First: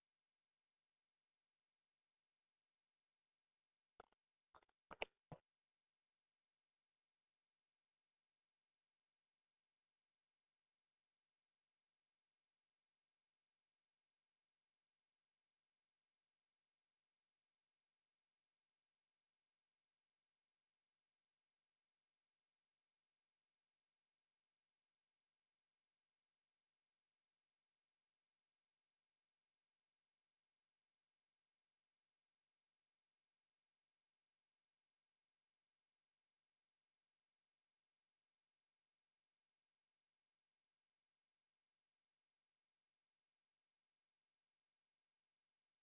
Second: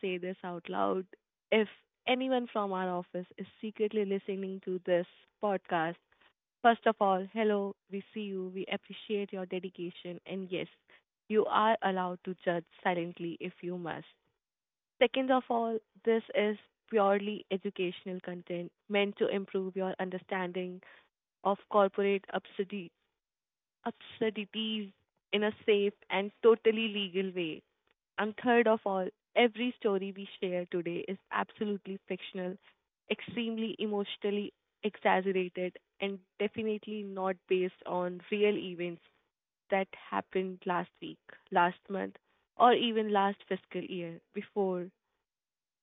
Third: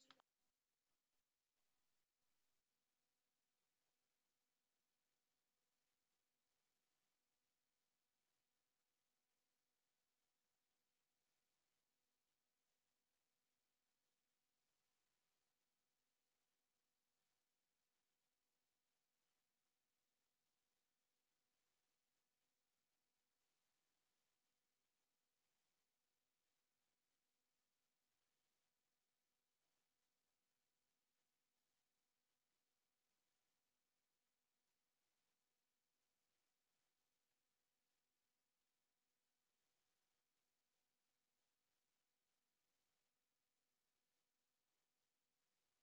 say this out loud. If anyone from our office is secretly listening to this podcast, first of all, hello, we see you, we appreciate your dedication, and yes, you are allowed to judge silently if you must. Second of all, this is purely educational content meant to improve your understanding of corporate absurdities in a safe and totally legal way. And third of all, every story we share today is absolutely fictional, extremely emotionally exaggerated, and definitely not based on real events that happened last week, last month, or even last fiscal year before.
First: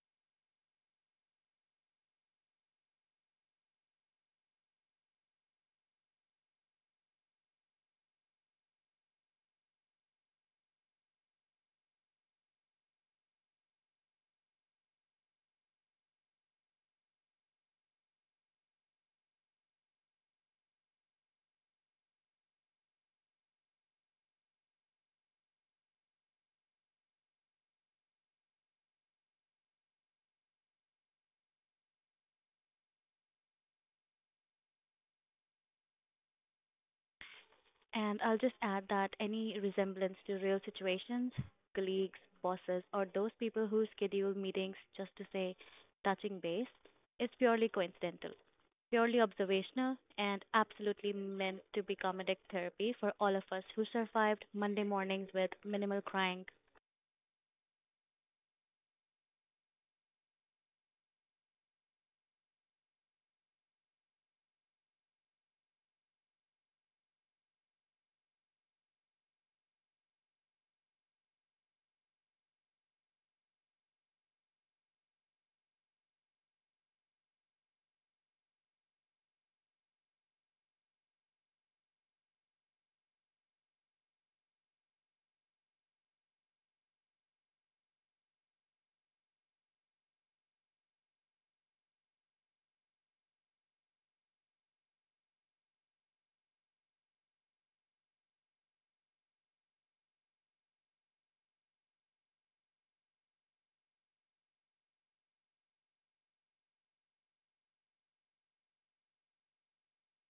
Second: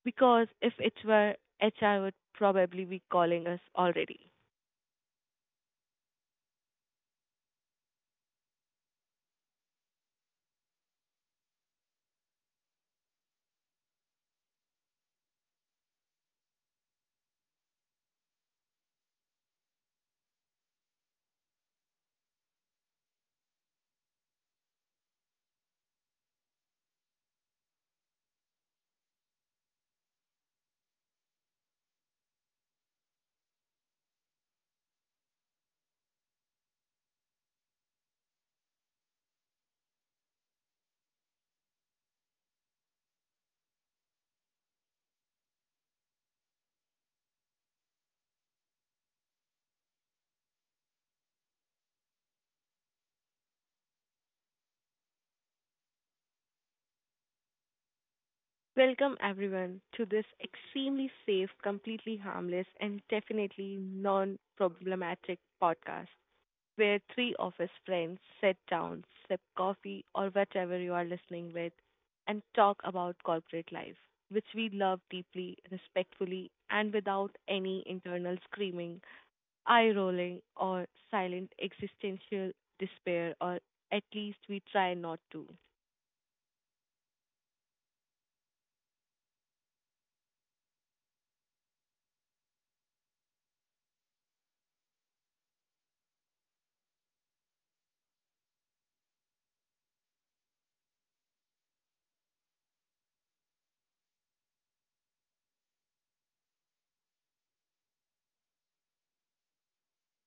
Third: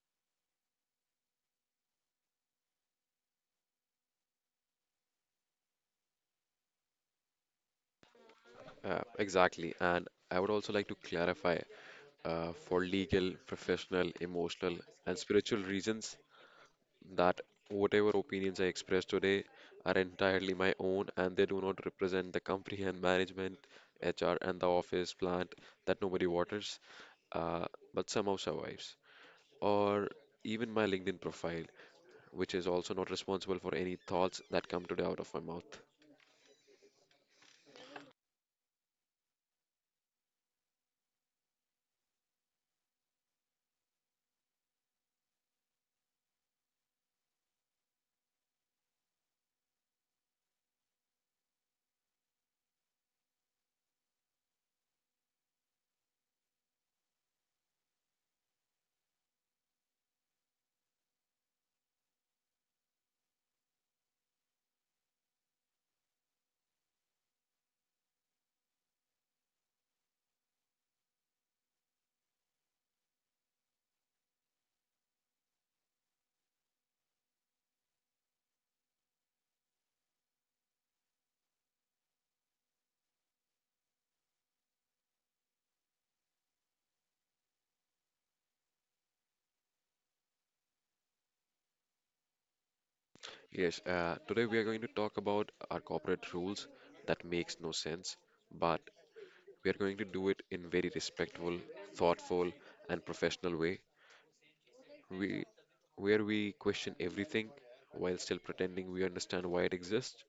Because if it were, HR would probably be calling us already. Exactly. And I would also like to clarify for legal, professional, emotional, and spiritual reasons that whatever opinions I express today are entirely my own and they do not represent the company and management, HR, and the office plant that nobody waters, uh, but somehow survives. Or even my LinkedIn profile, which is also not responsible for any thoughts that come today out of my mouth. And I'll just add that any resemblance to real situations, colleagues, bosses, or those people who schedule meetings just to say touching base is purely coincidental, purely observational, and absolutely meant to be comedic therapy for all of us who survived Monday mornings with minimal crying. Welcome everyone to this extremely safe, completely harmless, and definitely non problematic podcast, where three of his friends sit down, sip coffee or whatever you are listening with, and talk about corporate life, which we love deeply, respectfully, and without any internal screaming, eye rolling, or silent existential despair, or at least we try not to. Yes, Today we are going to talk about our corporate rules that makes no sense, but we are going to do it in very respectful, thoughtful, and professional way. We, where we question everything while still pretending we understand why it exists.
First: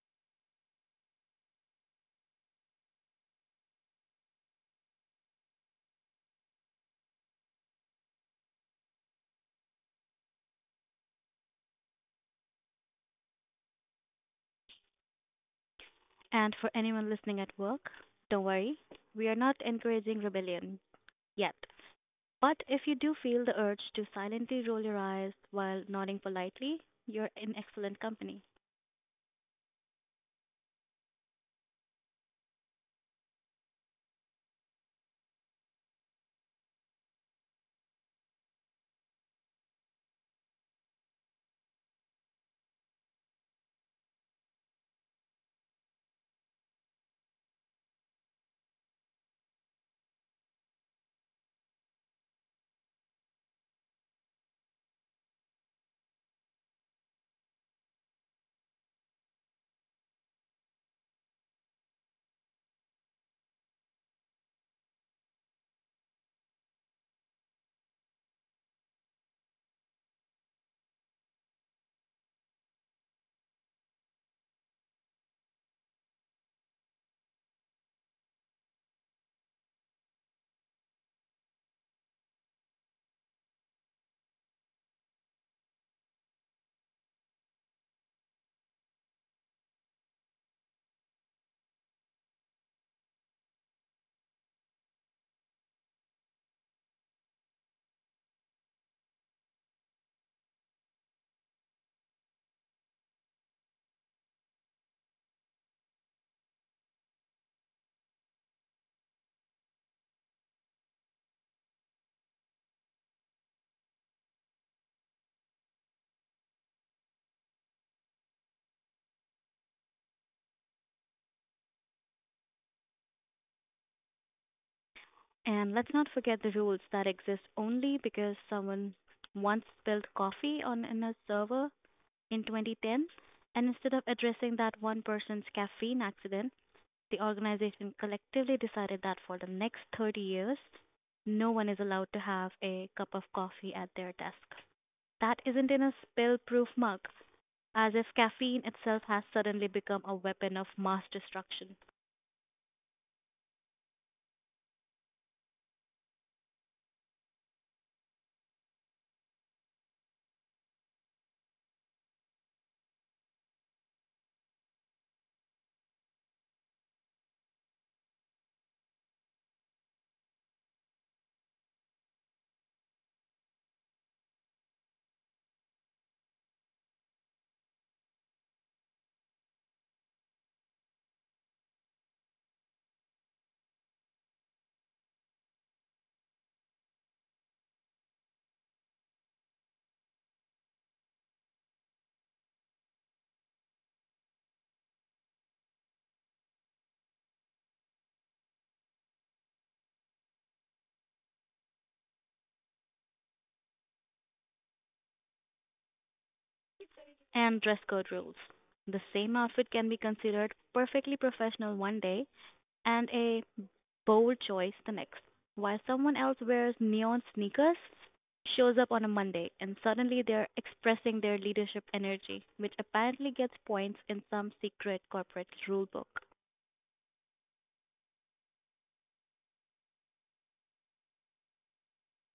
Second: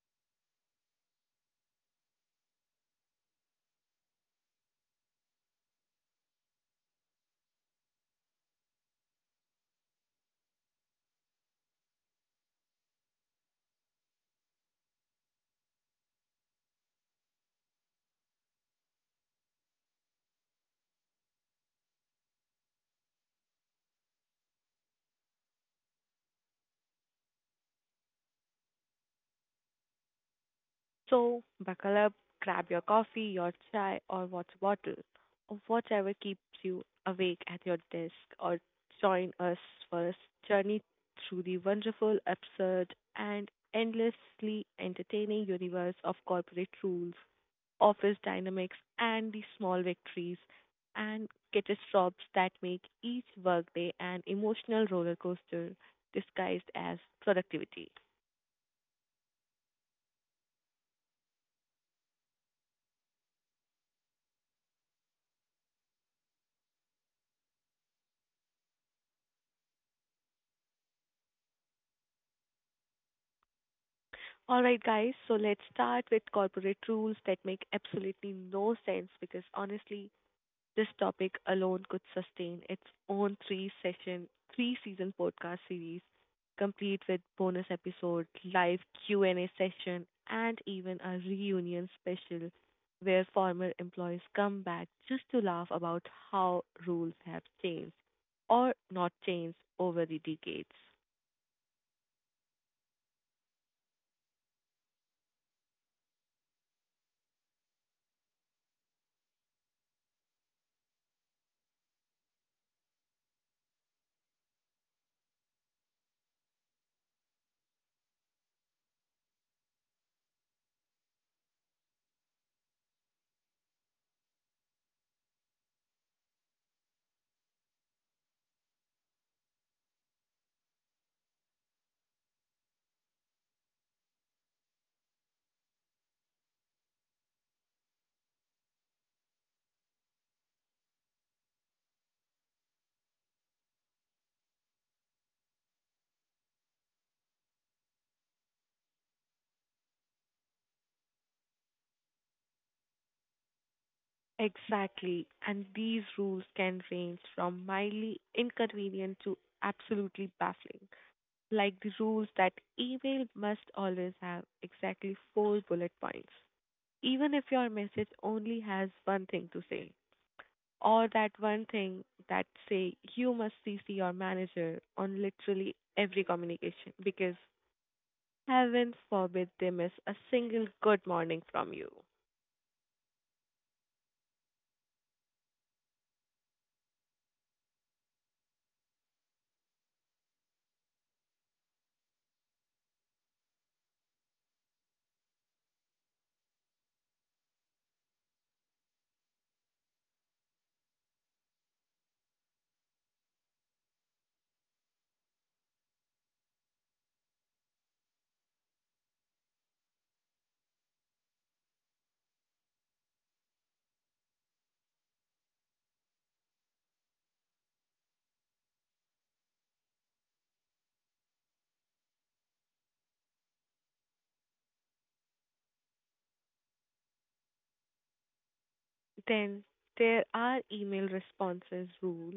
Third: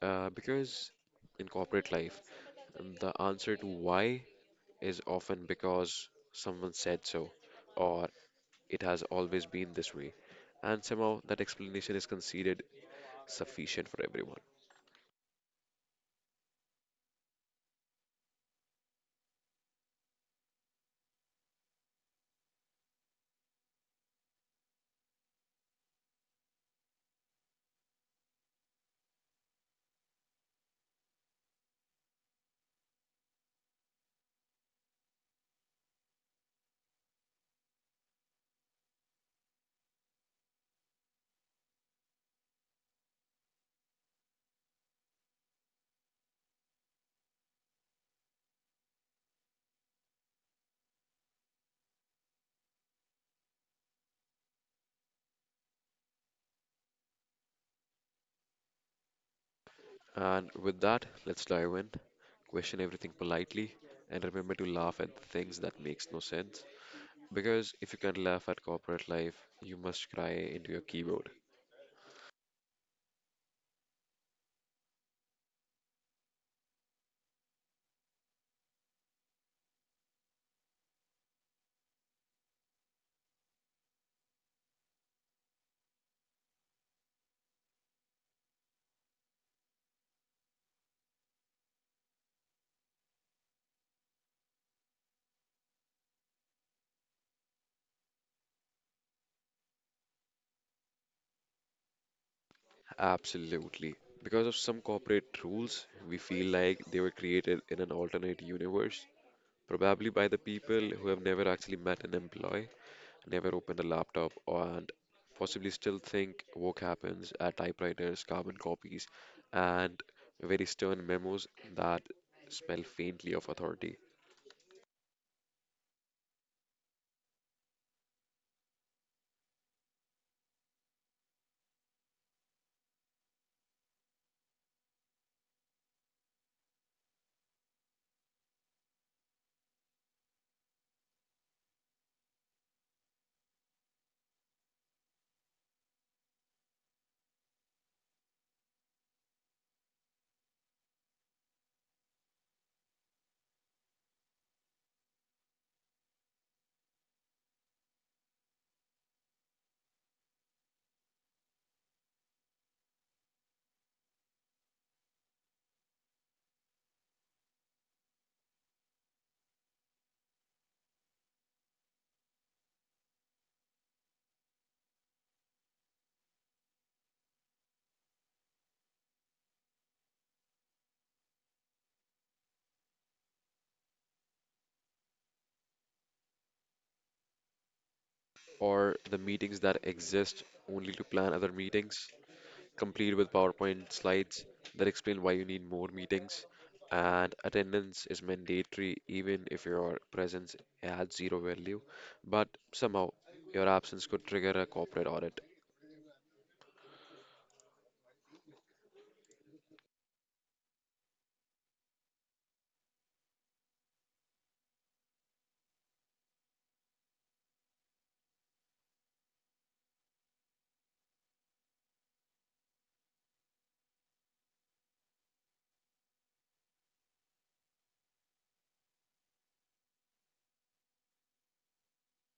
Because in corporate life, the answer to why is often because someone said so, or it has always been this way, and somehow that explanation is considered sufficient for everyone. And for anyone listening at work, don't worry, we are not encouraging rebellion yet. But if you do feel the urge to silently roll your eyes while nodding politely, you're in excellent company. So, buckle up, grab your coffee, your chai, or water bottle, or whatever keeps you awake at your desk, or join us for a journey through the wonderful, absurd, and endlessly entertaining universe of corporate rules, office dynamics, and the small victories and catastrophes that make each workday an emotional roller coaster disguised as productivity. And with that, let's dive in, question everything politely, and remember to laugh at the things that makes no sense. Because if you can't laugh at corporate life, you must cry into your keyboard. All right, guys, so let's start with corporate rules that make absolutely no sense because honestly, this topic alone could sustain its own three season podcast series, complete with bonus episode, live Q&A session, and even a reunion special where former employees come back just to laugh about how rules have changed or not changed over the decades. Absolutely. Because of some corporate rules, we feel like they were created in an alternate universe, probably by the people who have never actually met an employee, never open a laptop, and possibly still think work happens at typewriters, carbon copies, and very stern memos that smell faintly of authority, And let's not forget the rules that exist only because someone once spilled coffee on in a server in 2010, and instead of addressing that one person's caffeine accident, the organization collectively decided that for the next 30 years, no one is allowed to have a cup of coffee at their desk that isn't in a spill proof mug, as if caffeine itself has suddenly become a weapon of mass destruction. Exactly, and these rules can range from mildly inconvenient to absolutely baffling, like the rules that email must always have exactly four bullet points, even if your message only has one thing to say, or that one thing that say you must CC your manager on literally every communication because heaven forbid they miss a single good morning from you. or the meetings that exist only to plan other meetings, complete with PowerPoint slides that explain why you need more meetings. And attendance is mandatory even if your presence adds zero value, but somehow your absence could trigger a corporate audit. And dress code rules. The same outfit can be considered perfectly professional one day and a bold choice the next, while someone else wears neon sneakers, shows up on a Monday, and suddenly they're expressing their leadership energy, which apparently gets points in some secret corporate rule book. Then there are email responses rule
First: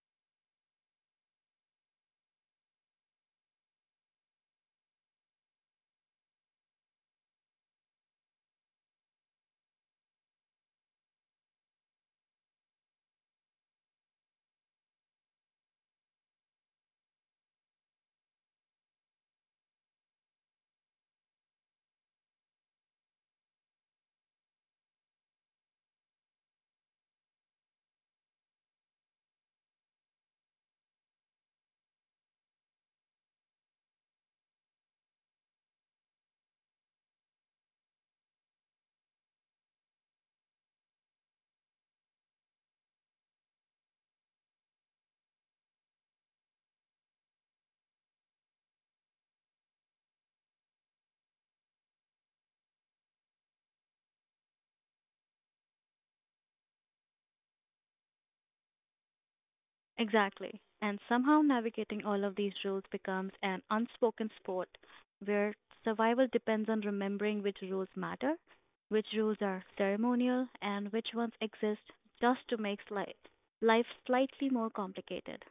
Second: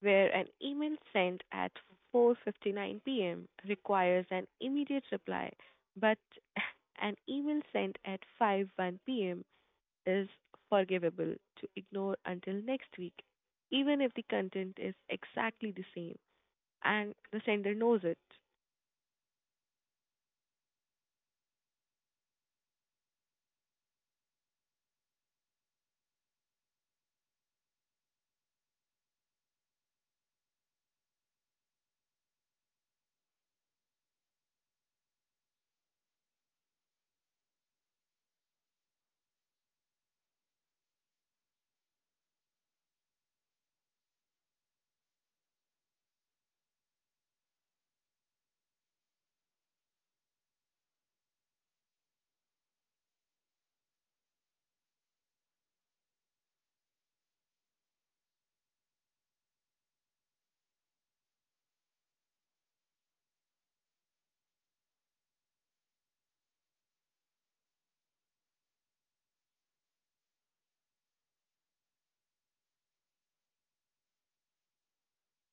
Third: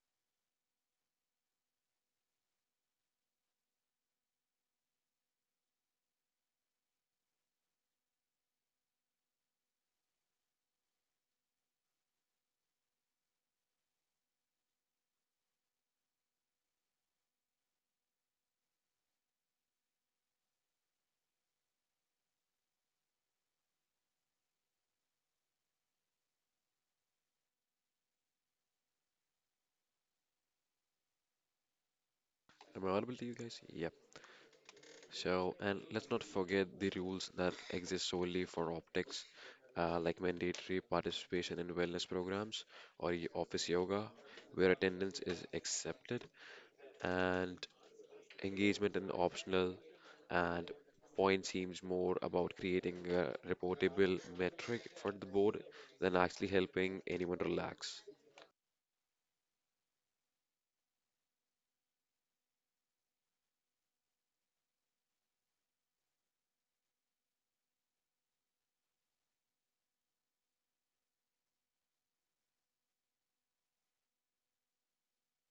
where an email sent at 4:59 p.m. requires an immediate reply, but an email sent at 5:01 p.m. is forgivable to ignore until next week, even if the content is exactly the same and the sender knows it. Am I audible to you guys? Yep. So, and let's not forget the rules that exist solely for optics, like mandatory participation in wellness programs or office yoga, where attendance is accepted, and engagement is optional, and point seems more about creating a reportable metric for the board than actually helping anyone relax. Exactly. And somehow navigating all of these rules becomes an unspoken sport where survival depends on remembering which rules matter, which rules are ceremonial, and which ones exist just to make life slightly more complicated.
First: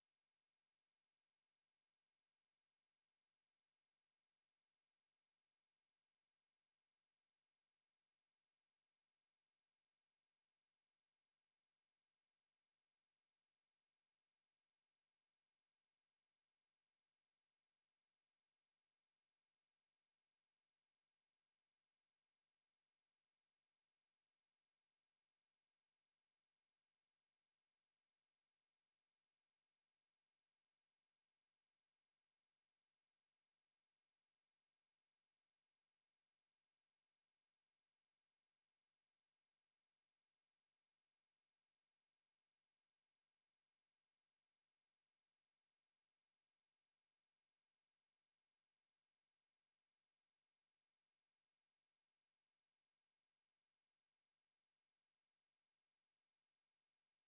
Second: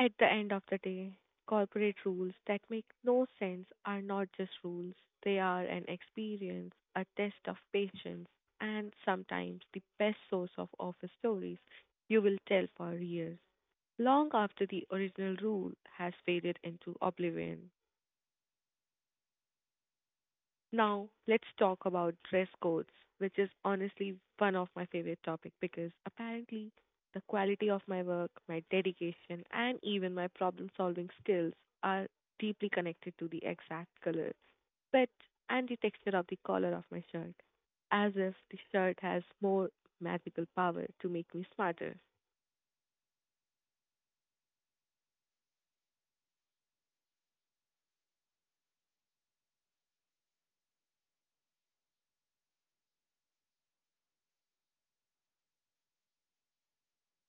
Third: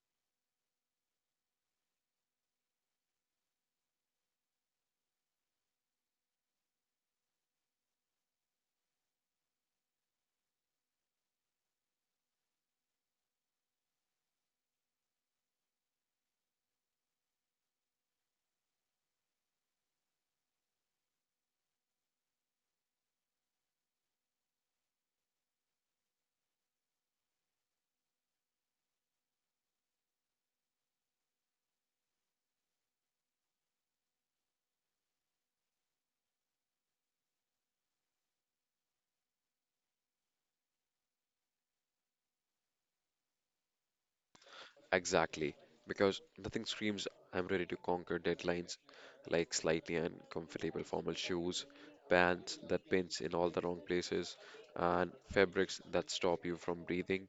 At the end of the day, corporate rules that make no sense are not just rules, they are an experience, a test of patience, and sometimes the best source of office stories you will tell for years, long after the original rule has faded into oblivion. Now, let's talk about dress codes, which is honestly one of my favorite topic because apparently the quality of my work, my dedication, and even my problem-solving skills are deeply connected to the exact color, fit, and the texture of the collar of my shirt, as if the shirt has more magical power to make me smarter. Exactly, because nothing screams I'm ready to conquer deadlines like slightly uncomfortable formal shoes, pants that pinch in all the wrong places, and fabrics that stop you from breathing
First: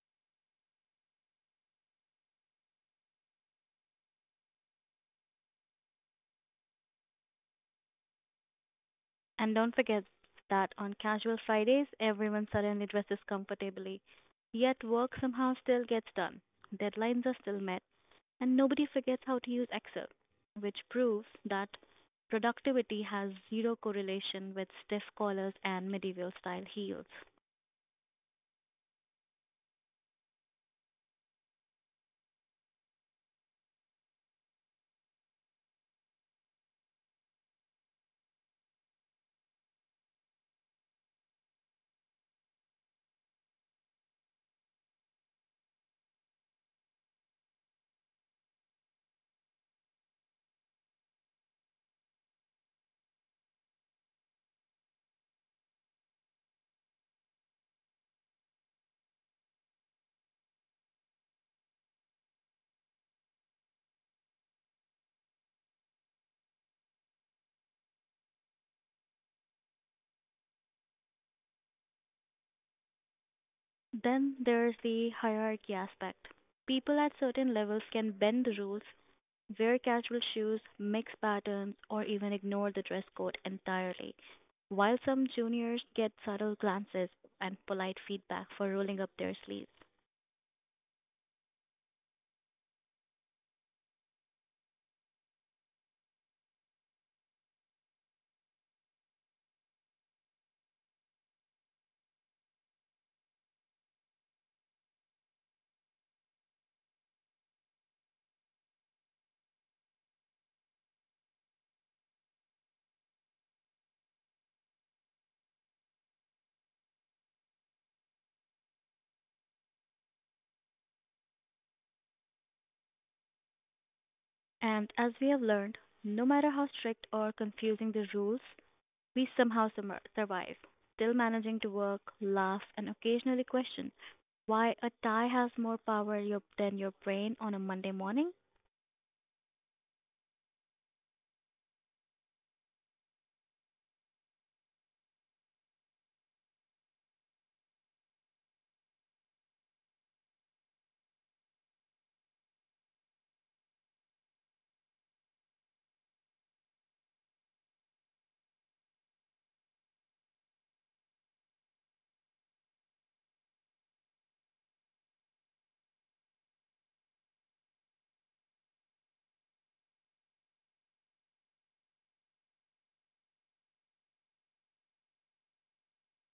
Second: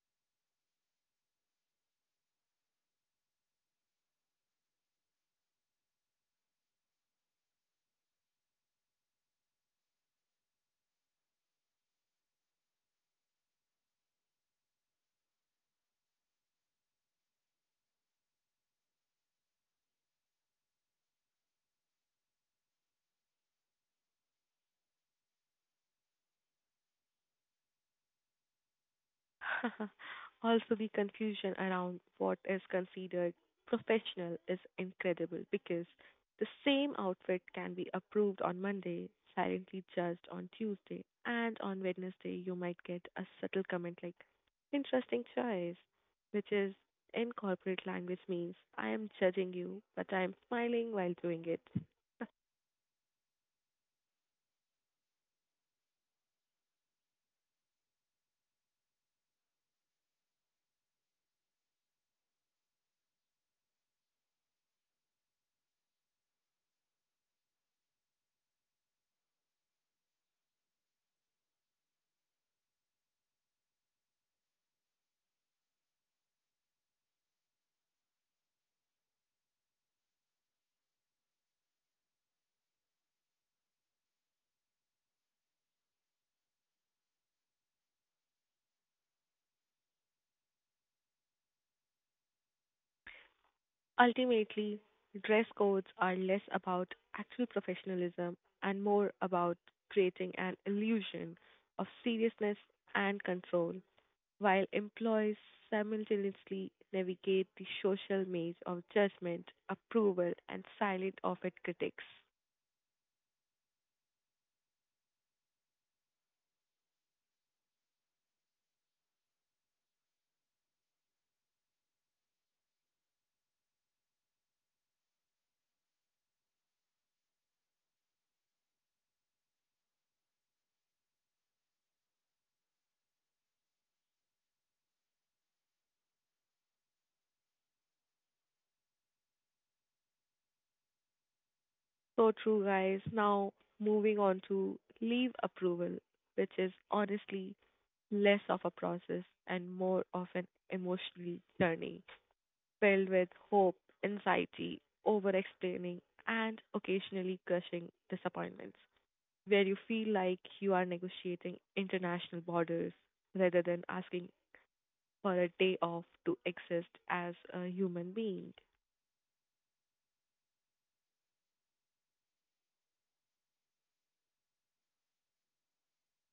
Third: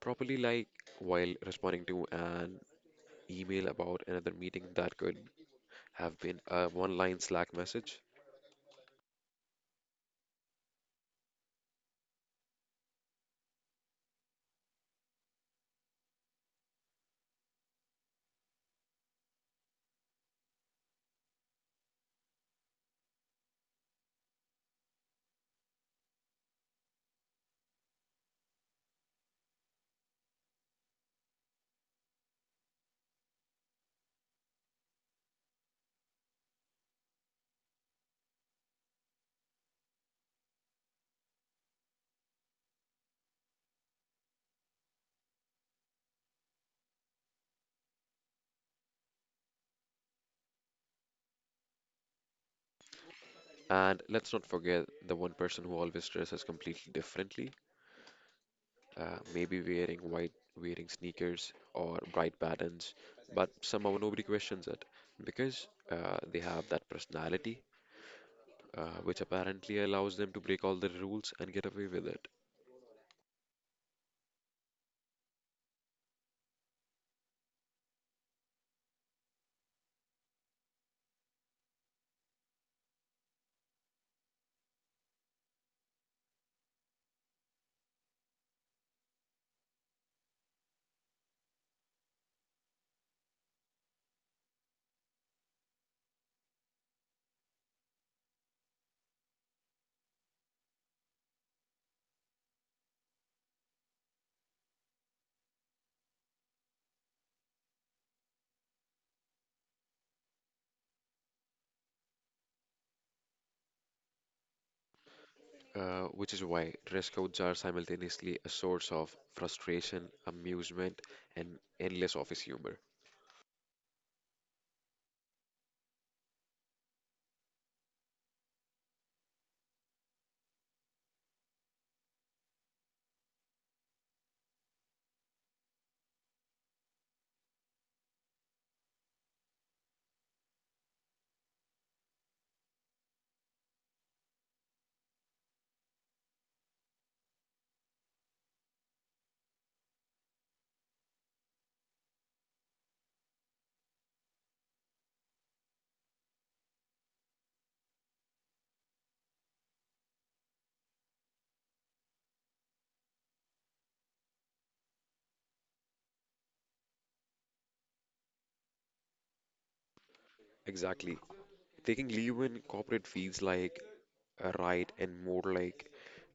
properly, like while responding to an email about another meeting that could have been a one line Slack message. And don't forget that on casual Fridays, everyone suddenly dresses comfortably, yet work somehow still gets done, deadlines are still met, and nobody forgets how to use Excel, which proves that productivity has zero correlation with stiff collars and medieval style heels. Also, the confusion around what is considered professional is incredible because the same outfit can be approved on Monday, silently judged on Tuesday, and on Wednesday, you might get a subtle comment like, interesting choice, which is in corporate language means, I am judging you, but I am smiling while doing it. And let's not forget the one person who always dresses completely differently maybe wearing white, wearing sneakers or bright patterns, but somehow nobody questions it because they have that personality, which apparently allows them to break all the rules and get away with it. Then there's the hierarchy aspect. People at certain levels can bend the rules, wear casual shoes, mix patterns, or even ignore the dress code entirely, while some juniors get subtle glances and polite feedback for rolling up their sleeves. Ultimately, dress codes are less about actual professionalism and more about creating an illusion of seriousness and control, while employees simultaneously navigate the social maze of judgment, approval, and silent often critics. Which is why dress codes are simultaneously a source of frustration, amusement, and endless office humor. And as we have learned, no matter how strict or confusing the rules, we somehow survive, still managing to work, laugh, and occasionally question why a tie has more power than your brain on a Monday morning. So true, guys. Now, moving on to leave approval, which is honestly less of a process and more of an emotional journey, filled with hope, anxiety, over explaining, and occasionally crushing disappointments, where you feel like you are negotiating international borders rather than asking for a day off to exist as a human being. Exactly. Taking leave in corporate feels like a right and more like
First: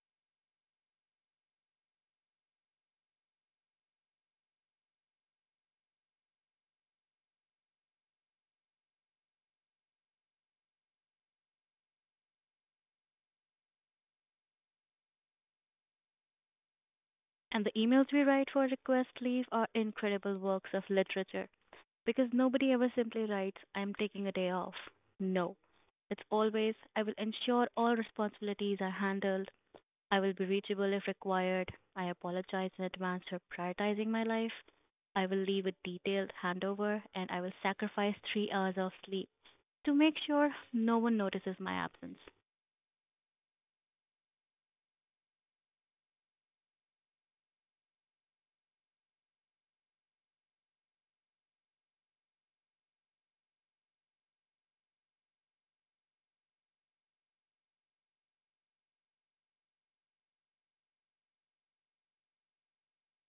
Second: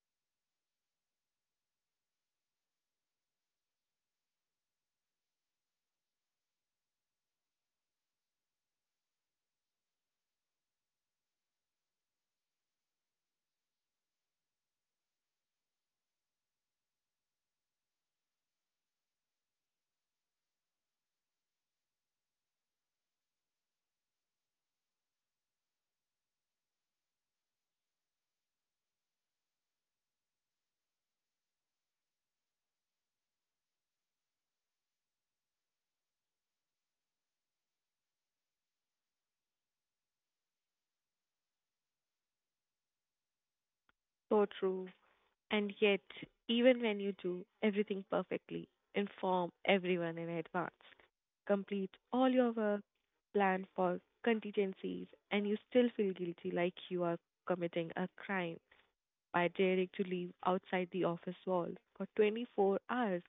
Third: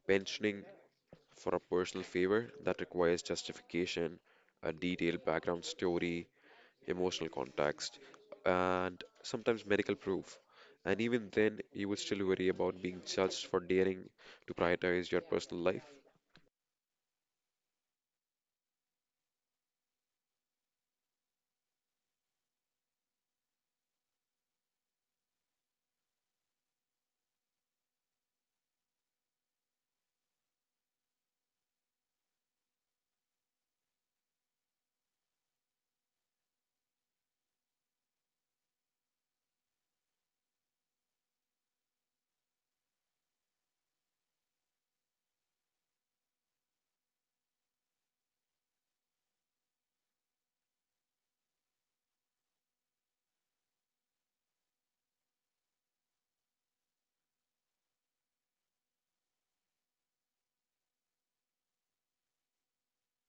pensioning for a personal favor that requires justification, a detailed background story, emotional context, and sometimes medical proof. And even then, you would still worry about being judged for daring to prioritize your personal life. And the emails we write for request leave are incredible works of literature because nobody ever simply writes, I'm taking a day off. No. It's always, I will ensure all responsibilities are handled. I will be reachable if required. I apologize in advance for prioritizing my life. I will leave a detailed handover and I will sacrifice 3 hours of sleep to make sure no one notices my absence. So true. And yet, even when you do everything perfectly, inform everyone in advance, complete all your work, plan for contingencies, and you still feel guilty like you are committing a crime by daring to leave outside the office walls for 24 hours.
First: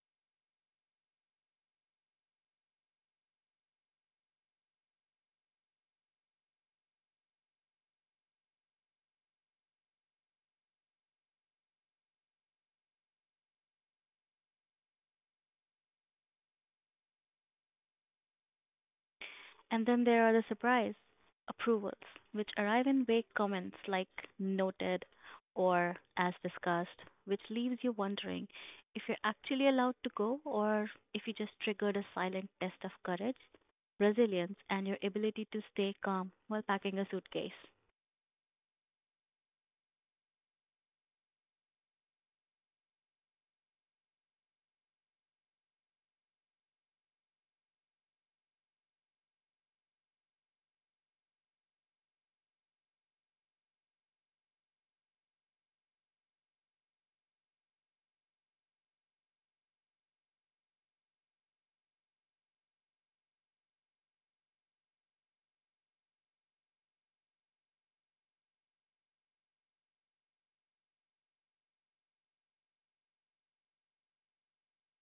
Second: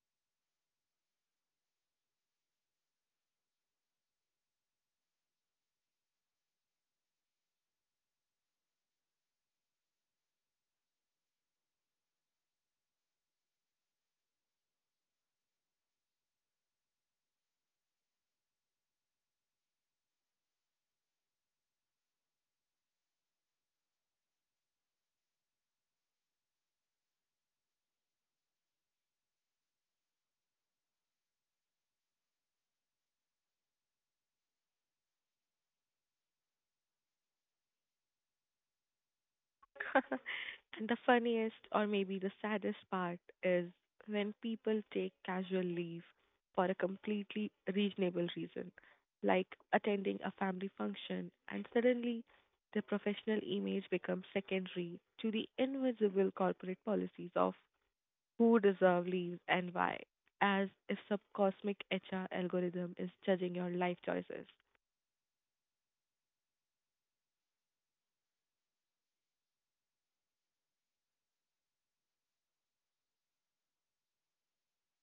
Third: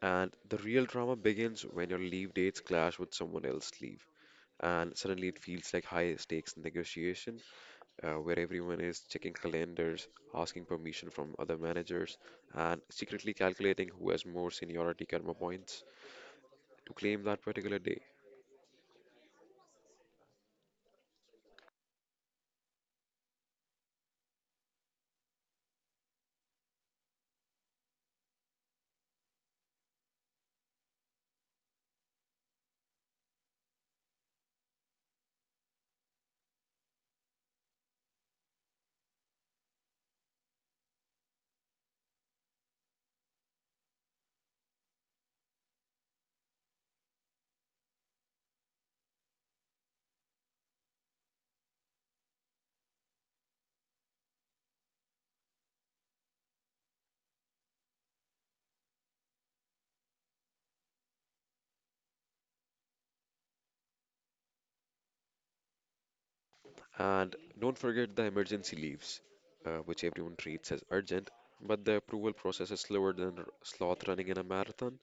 And the real drama begins when your leave dates clash with someone else's leave. And suddenly it feels like high stakes negotiation where everyone is checking calendars, asking permission from other managers, and secretly calculating who has more seniority karma points to claim that particular day. And then there are the surprise approvals, which arrive in vague comments like noted or as discussed, which leaves you wondering if you're actually allowed to go or if you just triggered a silent test of courage, resilience, and your ability to stay calm while packing a suitcase. And the funniest, or maybe the saddest part, is when people take casual leave for a completely reasonable reason, like attending a family function, and suddenly their professional image becomes secondary to the invisible corporate policies of who deserve leaves and why, as if some cosmic HR algorithm is judging your life choices. And don't forget the emergency leaves, which everyone treats as urgent, but the approval process is slower than sloth running in a marathon,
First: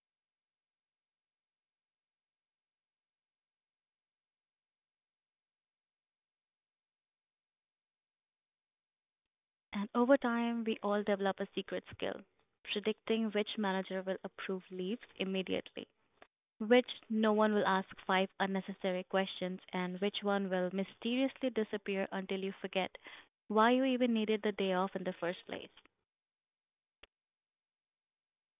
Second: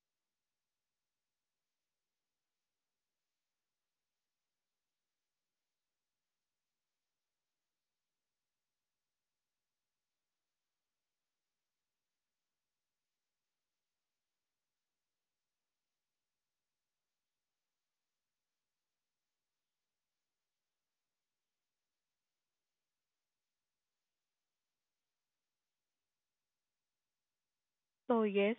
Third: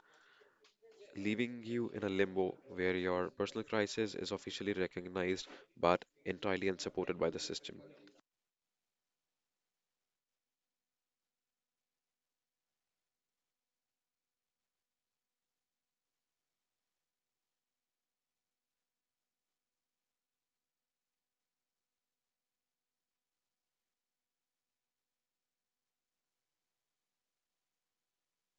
leaving you in a limbo where your personal crisis is officially recognized but entirely unsupported by the system. And over time, we all develop a secret skill, predicting which manager will approve leaves immediately, which no one will ask five unnecessary questions, and which one will mysteriously disappear until you forget why you even needed the day off in the first place. So, yes,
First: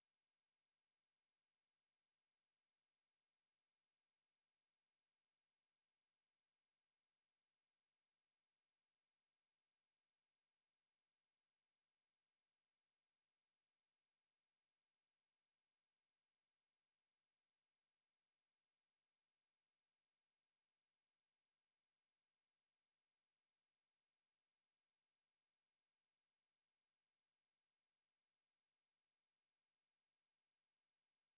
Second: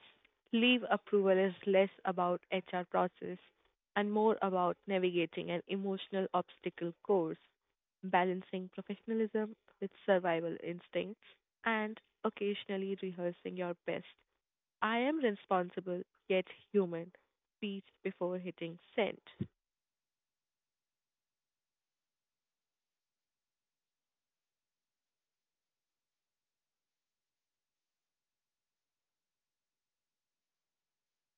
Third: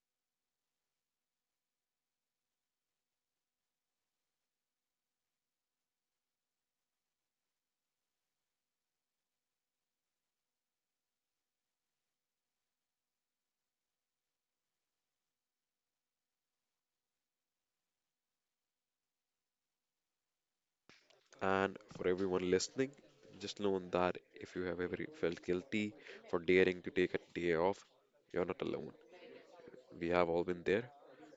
leave approval is less about HR process and more about navigating an emotional obstacle course, balancing professionalism with survival instincts, and occasionally rehearsing your best. I am responsible yet human. Speech before hitting send. And for everyone listening, just know that if you have ever felt guilty for daring to take a day off, you're not alone. We have all been there,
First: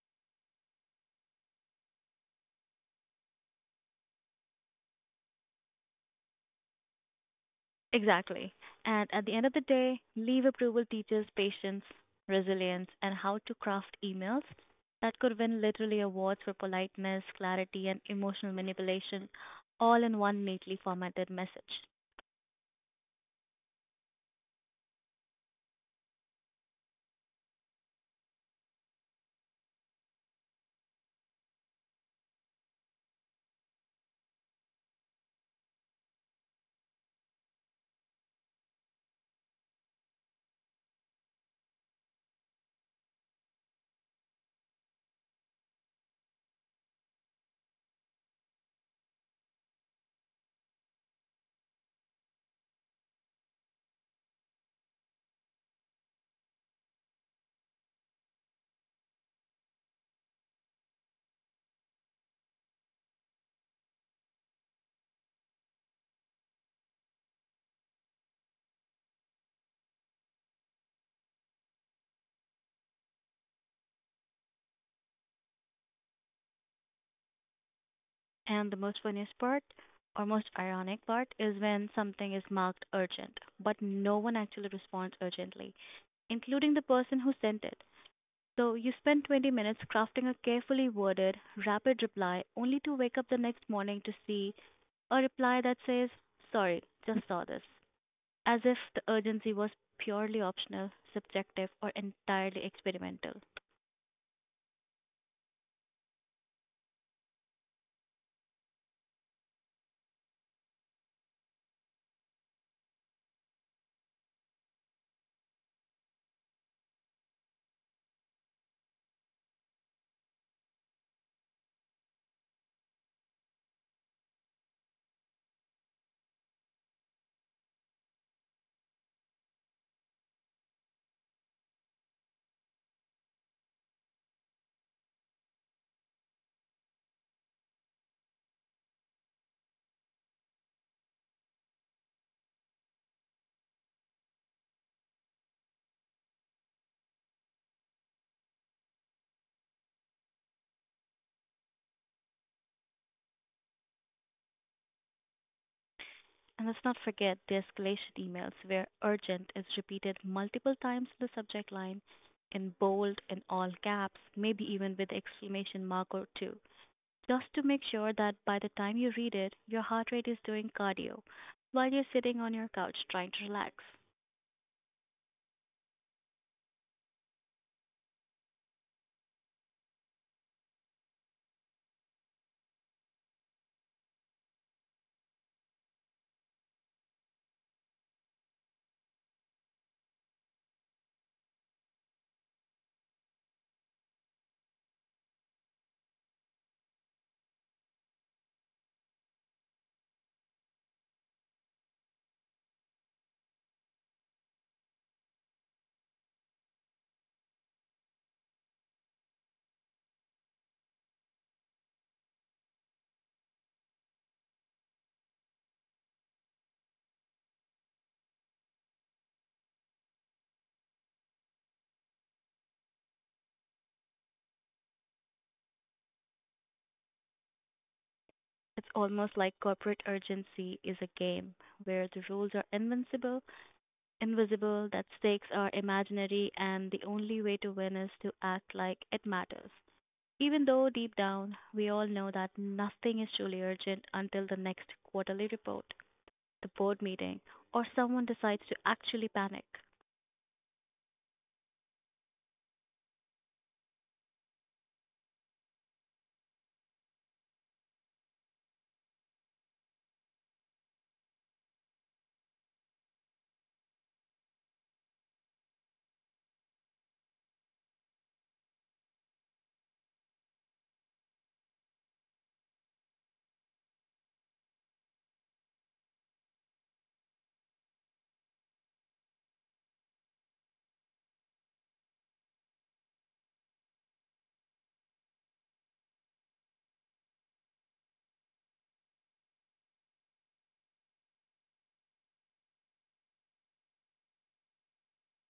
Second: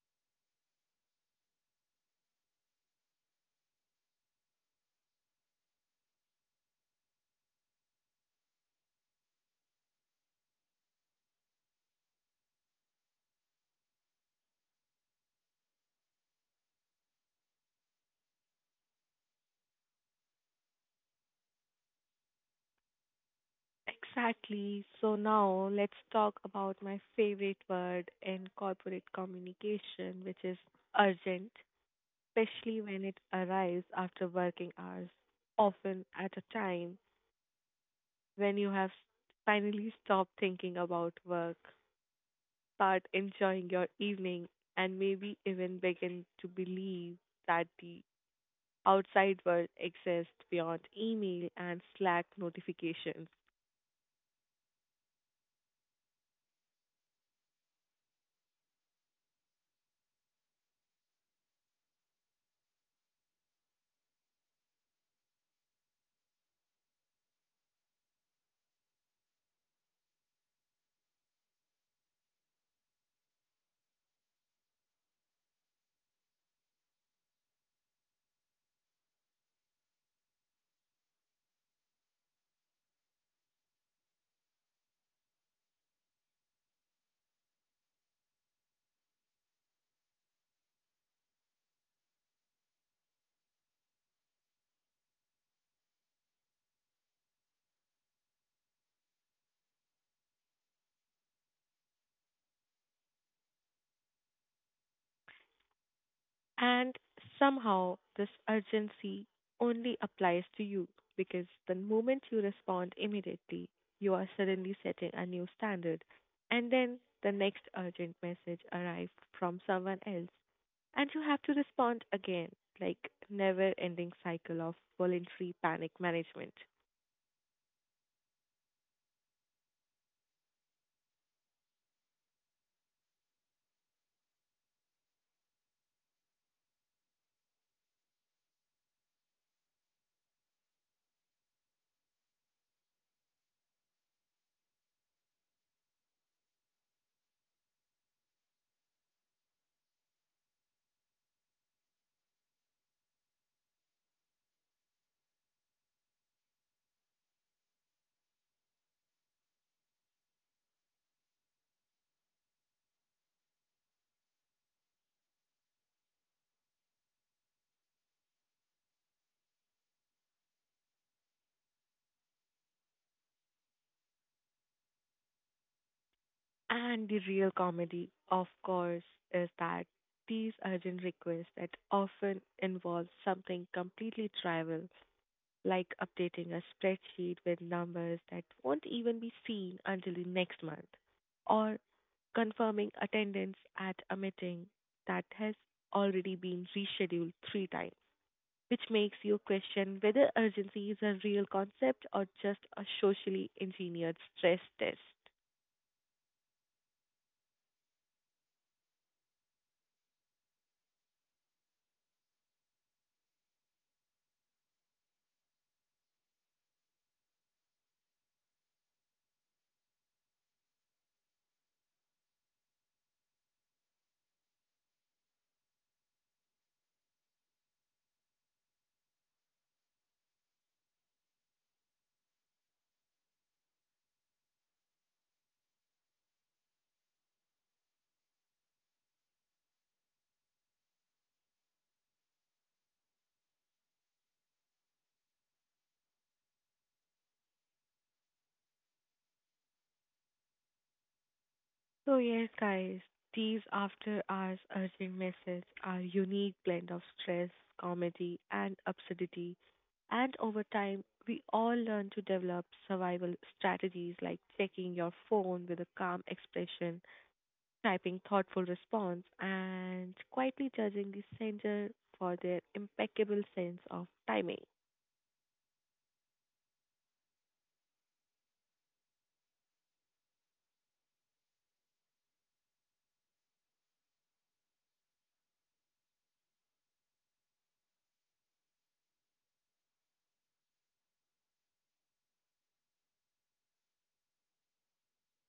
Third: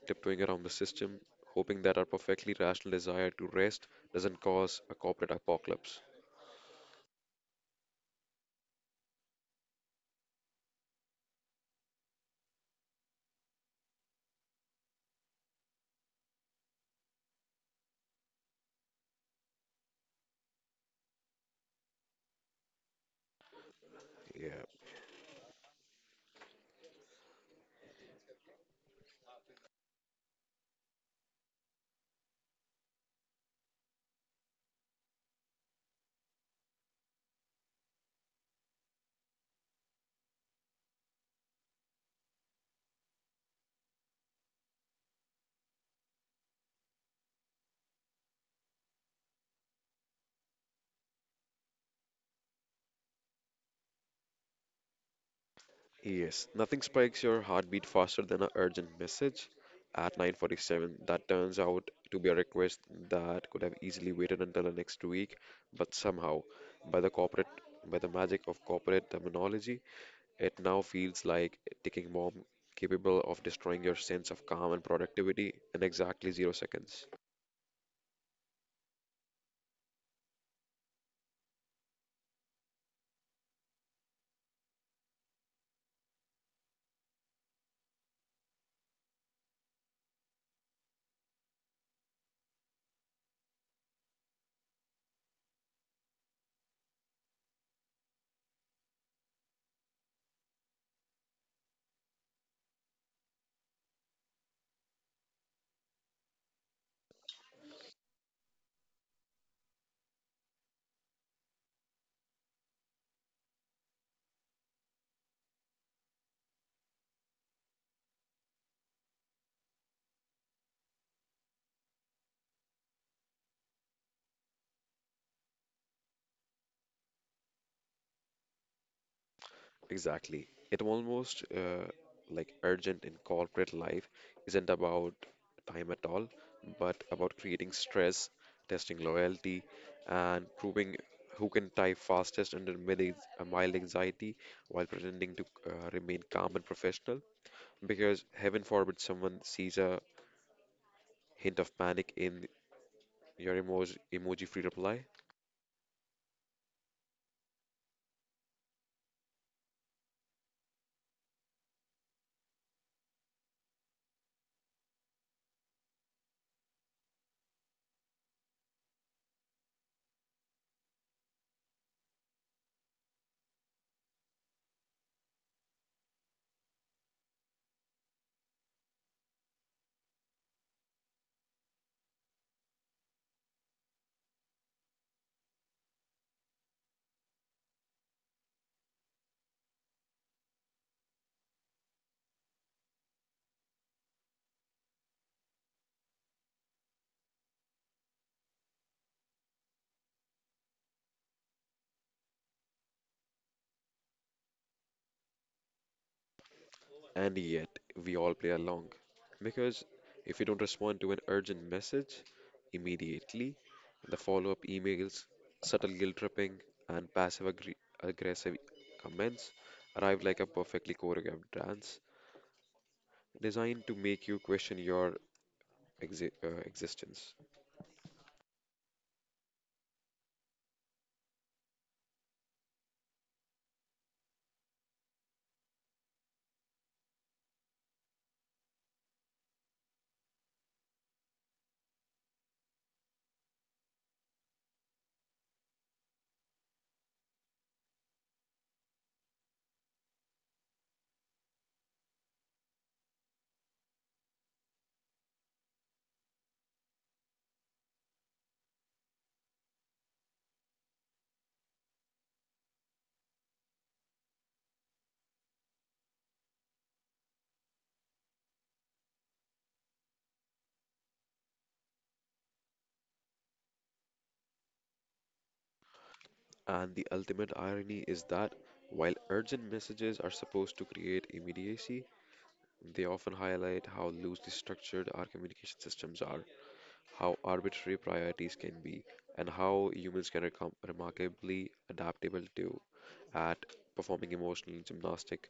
tiptoeing around the system, hoping that our perfectly rational desire to rest doesn't cause a corporate apocalypse. Exactly. And at the end of the day, leave approval teaches patience, resilience, and how to craft emails that could win literally awards for politeness, clarity, and emotional manipulation all in one neatly formatted message. Yeah. Exactly. So now let's talk about my favorite word in corporate communication, which is urgent, especially when it arrives after working hours, often at a time when you have finally stopped thinking about work, start enjoying your evening, and maybe even begin to believe that the outside world exists beyond email and Slack notifications. Yes, nothing spikes your heartbeat faster than an urgent message at 9:47 that turns out to be a request that could have easily waited until the next week, but somehow, by the magic of corporate terminology, it now feels like a ticking bomb capable of destroying your sense of calm and productivity in exactly 0 seconds. And the most funniest part, or most ironic part, is when something is marked urgent, but no one actually responds urgently, including the person who sent it. So you spend 20 minutes crafting a carefully worded, rapid reply, only to wake up the next morning to see a reply that says, sorry, just saw this, as if the urgency was purely optional, subjective, or entirely experimental. And somehow, this urgency only applies to you because the moment you respond immediately, you are suddenly setting a new standard. And then the next urgent message arrives from someone else, and you have to respond again, like never ending cycle of voluntary panic management. Exactly. It almost like urgent in corporate life isn't about time at all, but about creating stress, testing loyalty, and proving who can type fastest under mild anxiety while pretending to remain calm and professional. Because heaven forbid someone sees a hint of panic in your emoji free reply. And let's not forget the escalation emails where urgent is repeated multiple times in the subject line, in bold, in all caps, maybe even with exclamation mark or two, just to make sure that by the time you read it, your heart rate is doing cardio while you're sitting on your couch trying to relax. And the real comedy, of course, is that these urgent requests that often involve something completely trivial like updating a spreadsheet with numbers that won't even be seen until the next month, or confirming attendance at a meeting that has already been rescheduled three times, which makes you question whether urgency is a real concept or just a socially engineered stress test. And yet, we all play along. Because if you don't respond to an urgent message immediately, the follow up emails, subtle guilt tripping, and passive aggressive comments arrive like a perfectly choreographed dance designed to make you question your existence. It's almost like corporate urgency is a game where the rules are invincible, invisible, that stakes are imaginary, and the only way to win is to act like it matters, even though deep down we all know that nothing is truly urgent until the next quarterly report, the board meeting, or someone decides to actually panic. So, yes, guys, these after hours urgent messages are unique blend of stress, comedy, and absurdity. And over time, we all learn to develop survival strategies like checking your phone with a calm expression, typing thoughtful response, and quietly judging the sender for their impeccable sense of timing. And the ultimate irony is that while urgent messages are supposed to create immediacy, they often highlight how loosely structured our communication systems are, how arbitrary priorities can be, and how humans can become remarkably adaptable to at performing emotional gymnastic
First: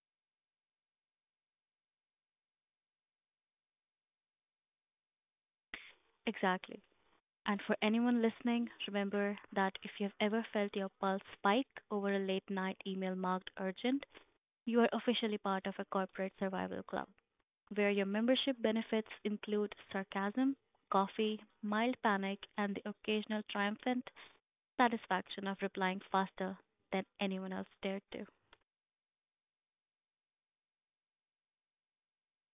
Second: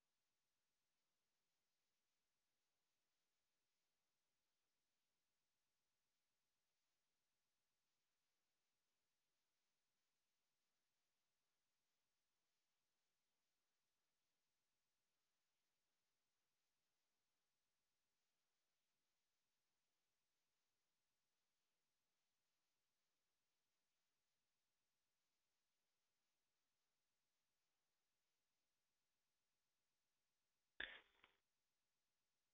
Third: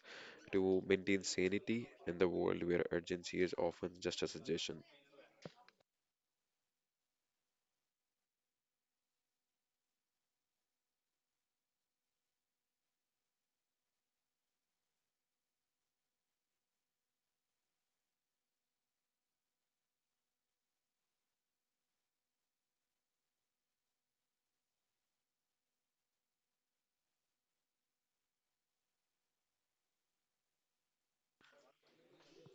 to maintain sanity in the world where urgency is often just a suggestion. Exactly. And for anyone listening, remember that if you've ever felt your pulse spike over a late night email marked urgent, you are officially part of a corporate survival club where your membership benefits include sarcasm, coffee, mild panic, and the occasional triumphant satisfaction of replying faster than anyone else dared to.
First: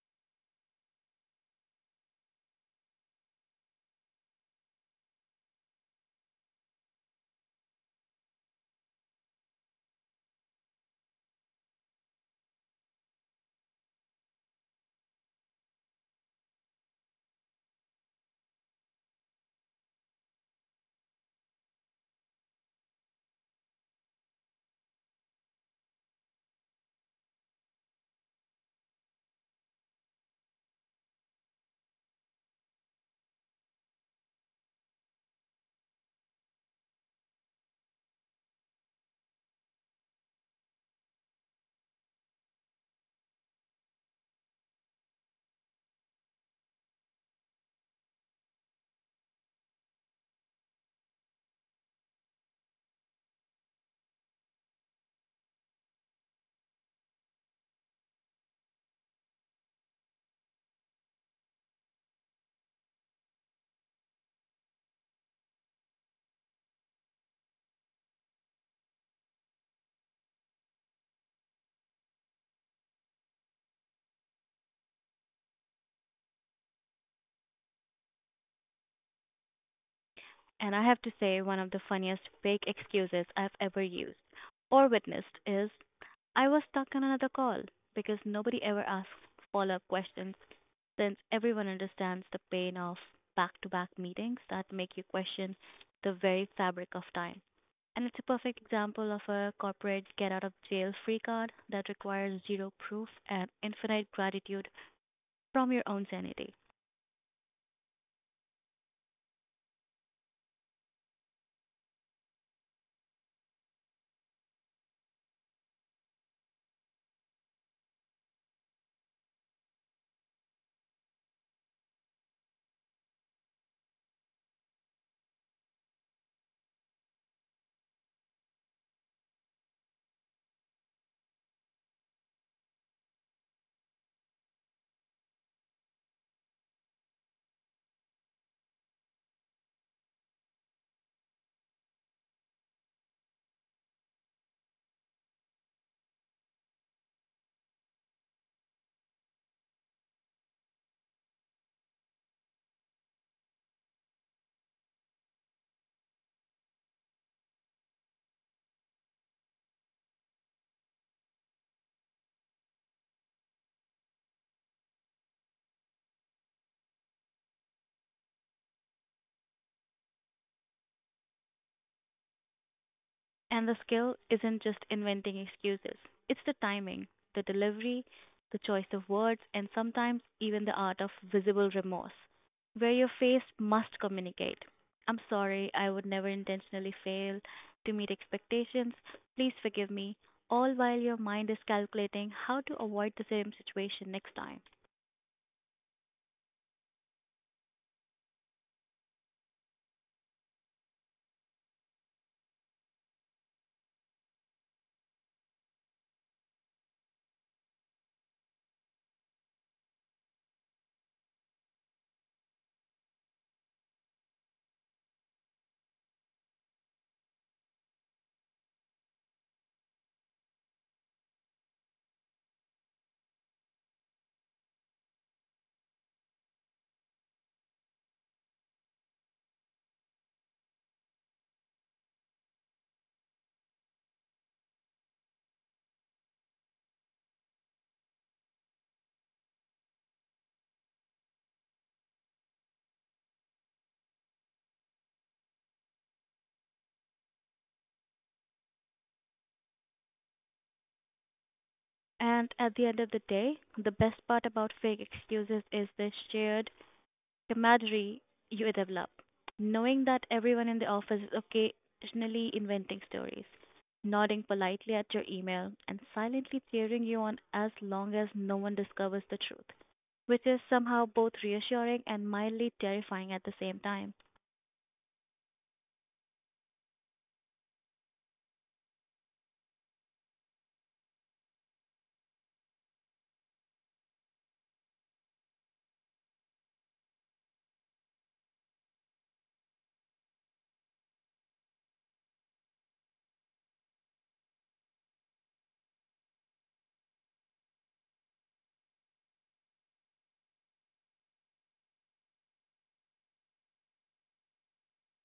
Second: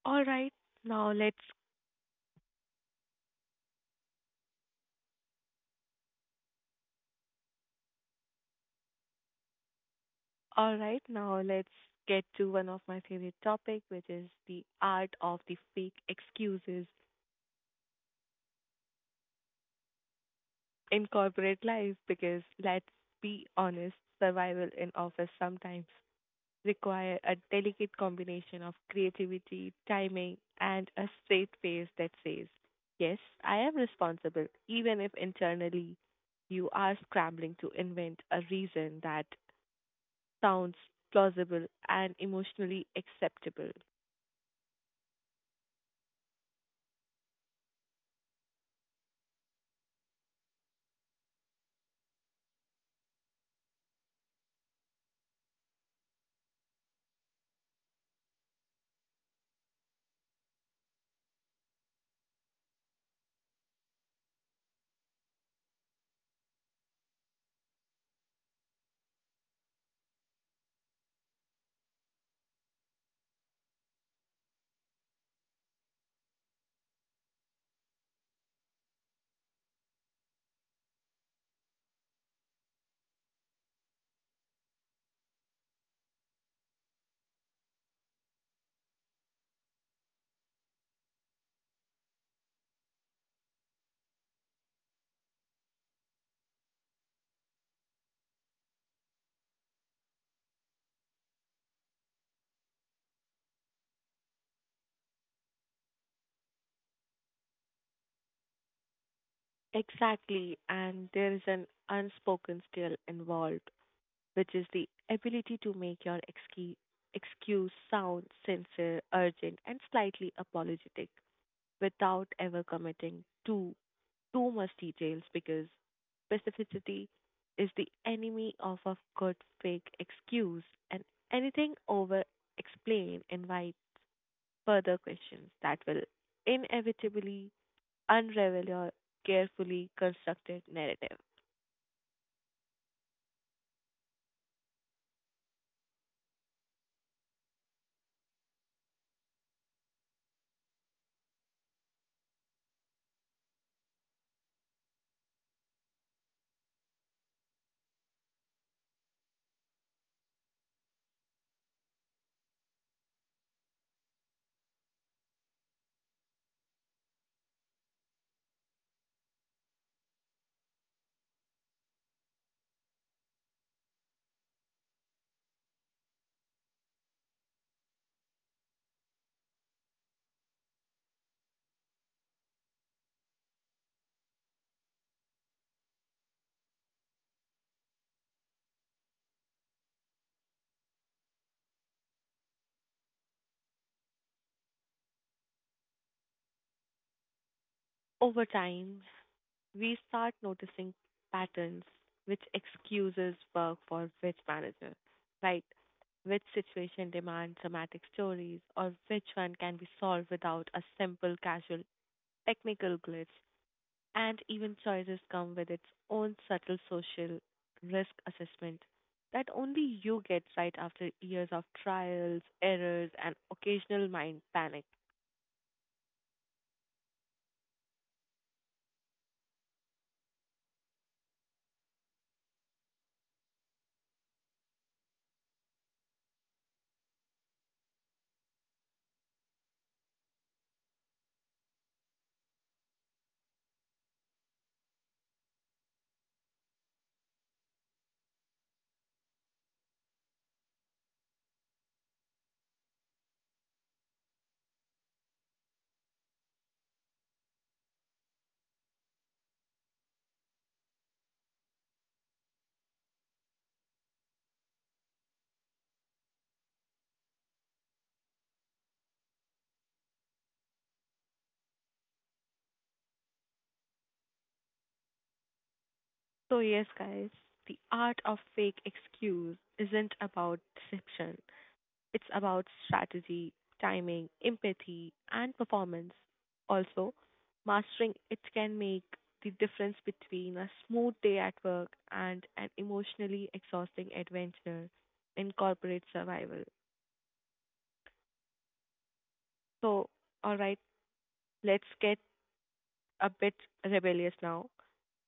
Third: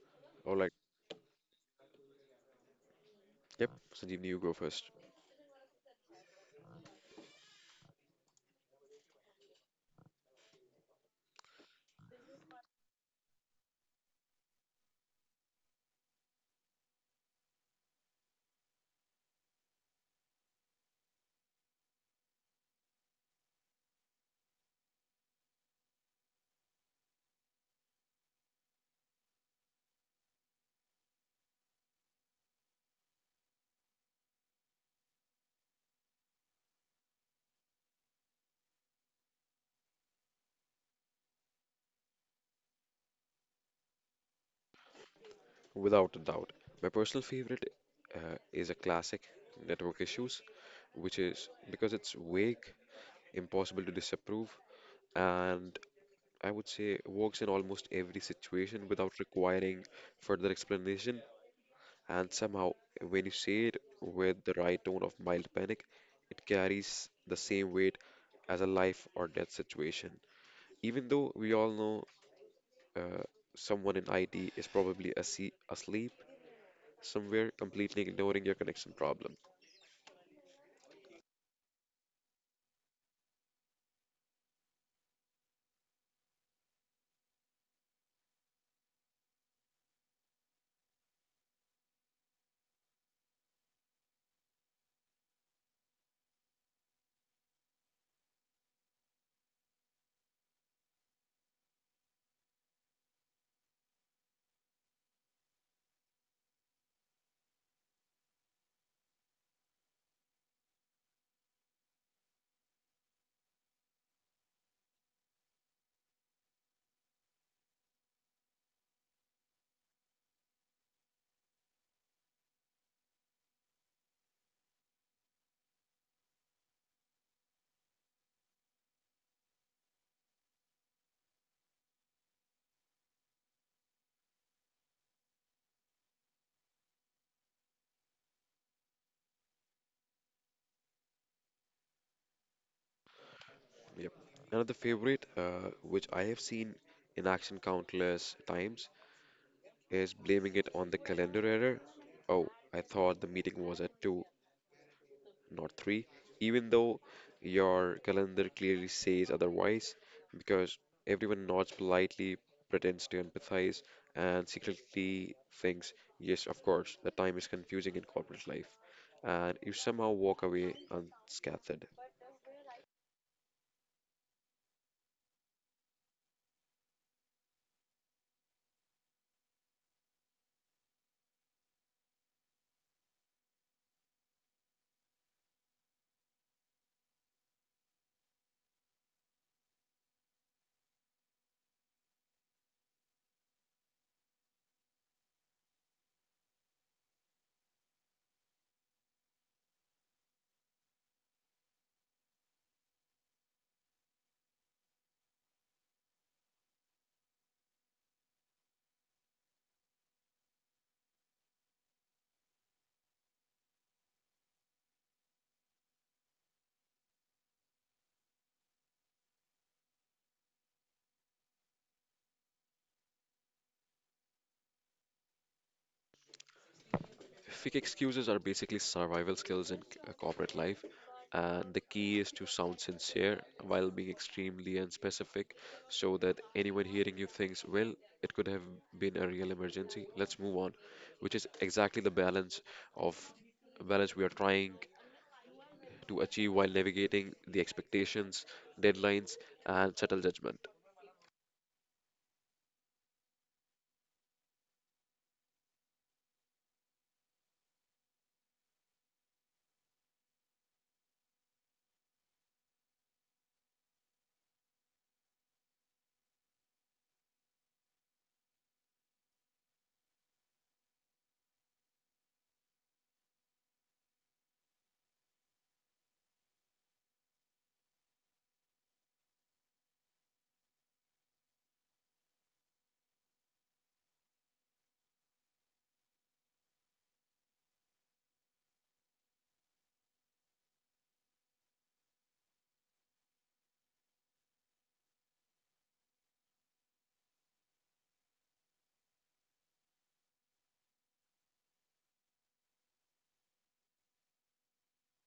All right, All right, now let's yep, Sanjeev, you go first. All right, now let's get to one of my favorite topic, which is the art of the fake excuses in corporate life. Because let's be honest, survival in office sometimes require a delicate combination of creativity, timing, and a straight face that says, "Yes, I am responsible," even if internally you are scrambling to invent a reason that sounds plausible and emotionally acceptable. Without a doubt, my personal favorite is a classic network issues, which is because it's vague, impossible to disapprove, and I would say, works in almost every situation without requiring further explanation. And somehow, when you say it with the right tone of mild panic, it carries the same weight as a life or death situation. Even though we all know uh, someone in IT is probably asleep somewhere, completely ignoring your connection problem. And I have to say, one of the funniest fake excuses I've ever used or witnessed is I was stuck on another call, because nobody ever asks follow up questions since everyone understands the pain of back to back meetings that make you question the very fabric of time. And it's a perfect example of a corporate get out of jail free card that requires zero proof and infinite gratitude from your own sanity. Exactly, and there is an unspoken skill involved, which is the ability to make your excuse sound sincere, urgent, and slightly apologetic without ever committing to too much details because specificity is the enemy of a good fake excuse, and anything over explain invites further questions that will inevitably unravel your carefully constructed narrative. Yep. Another favorite, which I have seen in action countless times, is blaming it on the calendar error. Oh, I thought the meeting was at 2, not 3, even though your calendar clearly says otherwise, because everyone nods politely, pretends to empathize, and secretly thinks, yes, of course, the time is confusing in corporate life. And you somehow walk away unscathed. And the skill isn't just inventing excuses, it's the timing, the delivery, the choice of words, and sometimes even the art of visible remorse, where your face must communicate, I'm sorry, I would never intentionally fail to meet expectations. Please forgive me. All while your mind is calculating how to avoid the same situation next time. Over time, we start noticing patterns which excuses work for which manager, right? Which situation demands dramatic stories, or which one can be solved without a simple casual technical glitch, and even choices come with its own subtle social risk assessment that only you get right after years of trials, errors, and occasional mind panic. Fake excuses are basically survival skills in corporate life, and the key is to sound sincere while being extremely unspecific so that anyone hearing you thinks, well, it could have been a real emergency. Let's move on, which is exactly the of balance we are trying to achieve while navigating the expectations, deadlines, and subtle judgment. And at the end of the day, the best part about fake excuses is the shared camaraderie you develop, knowing that everyone in the office is occasionally inventing stories, nodding politely at your email, and silently cheering you on as long as no one discovers the truth, which is somehow both reassuring and mildly terrifying at the same time. So, yes, guys, the art of fake excuse isn't about deception, it's about strategy, timing, empathy, and performance. Also, mastering it can make the difference between a smooth day at work and an emotionally exhausting adventure in corporate survival. So, all right, let's get a bit rebellious now.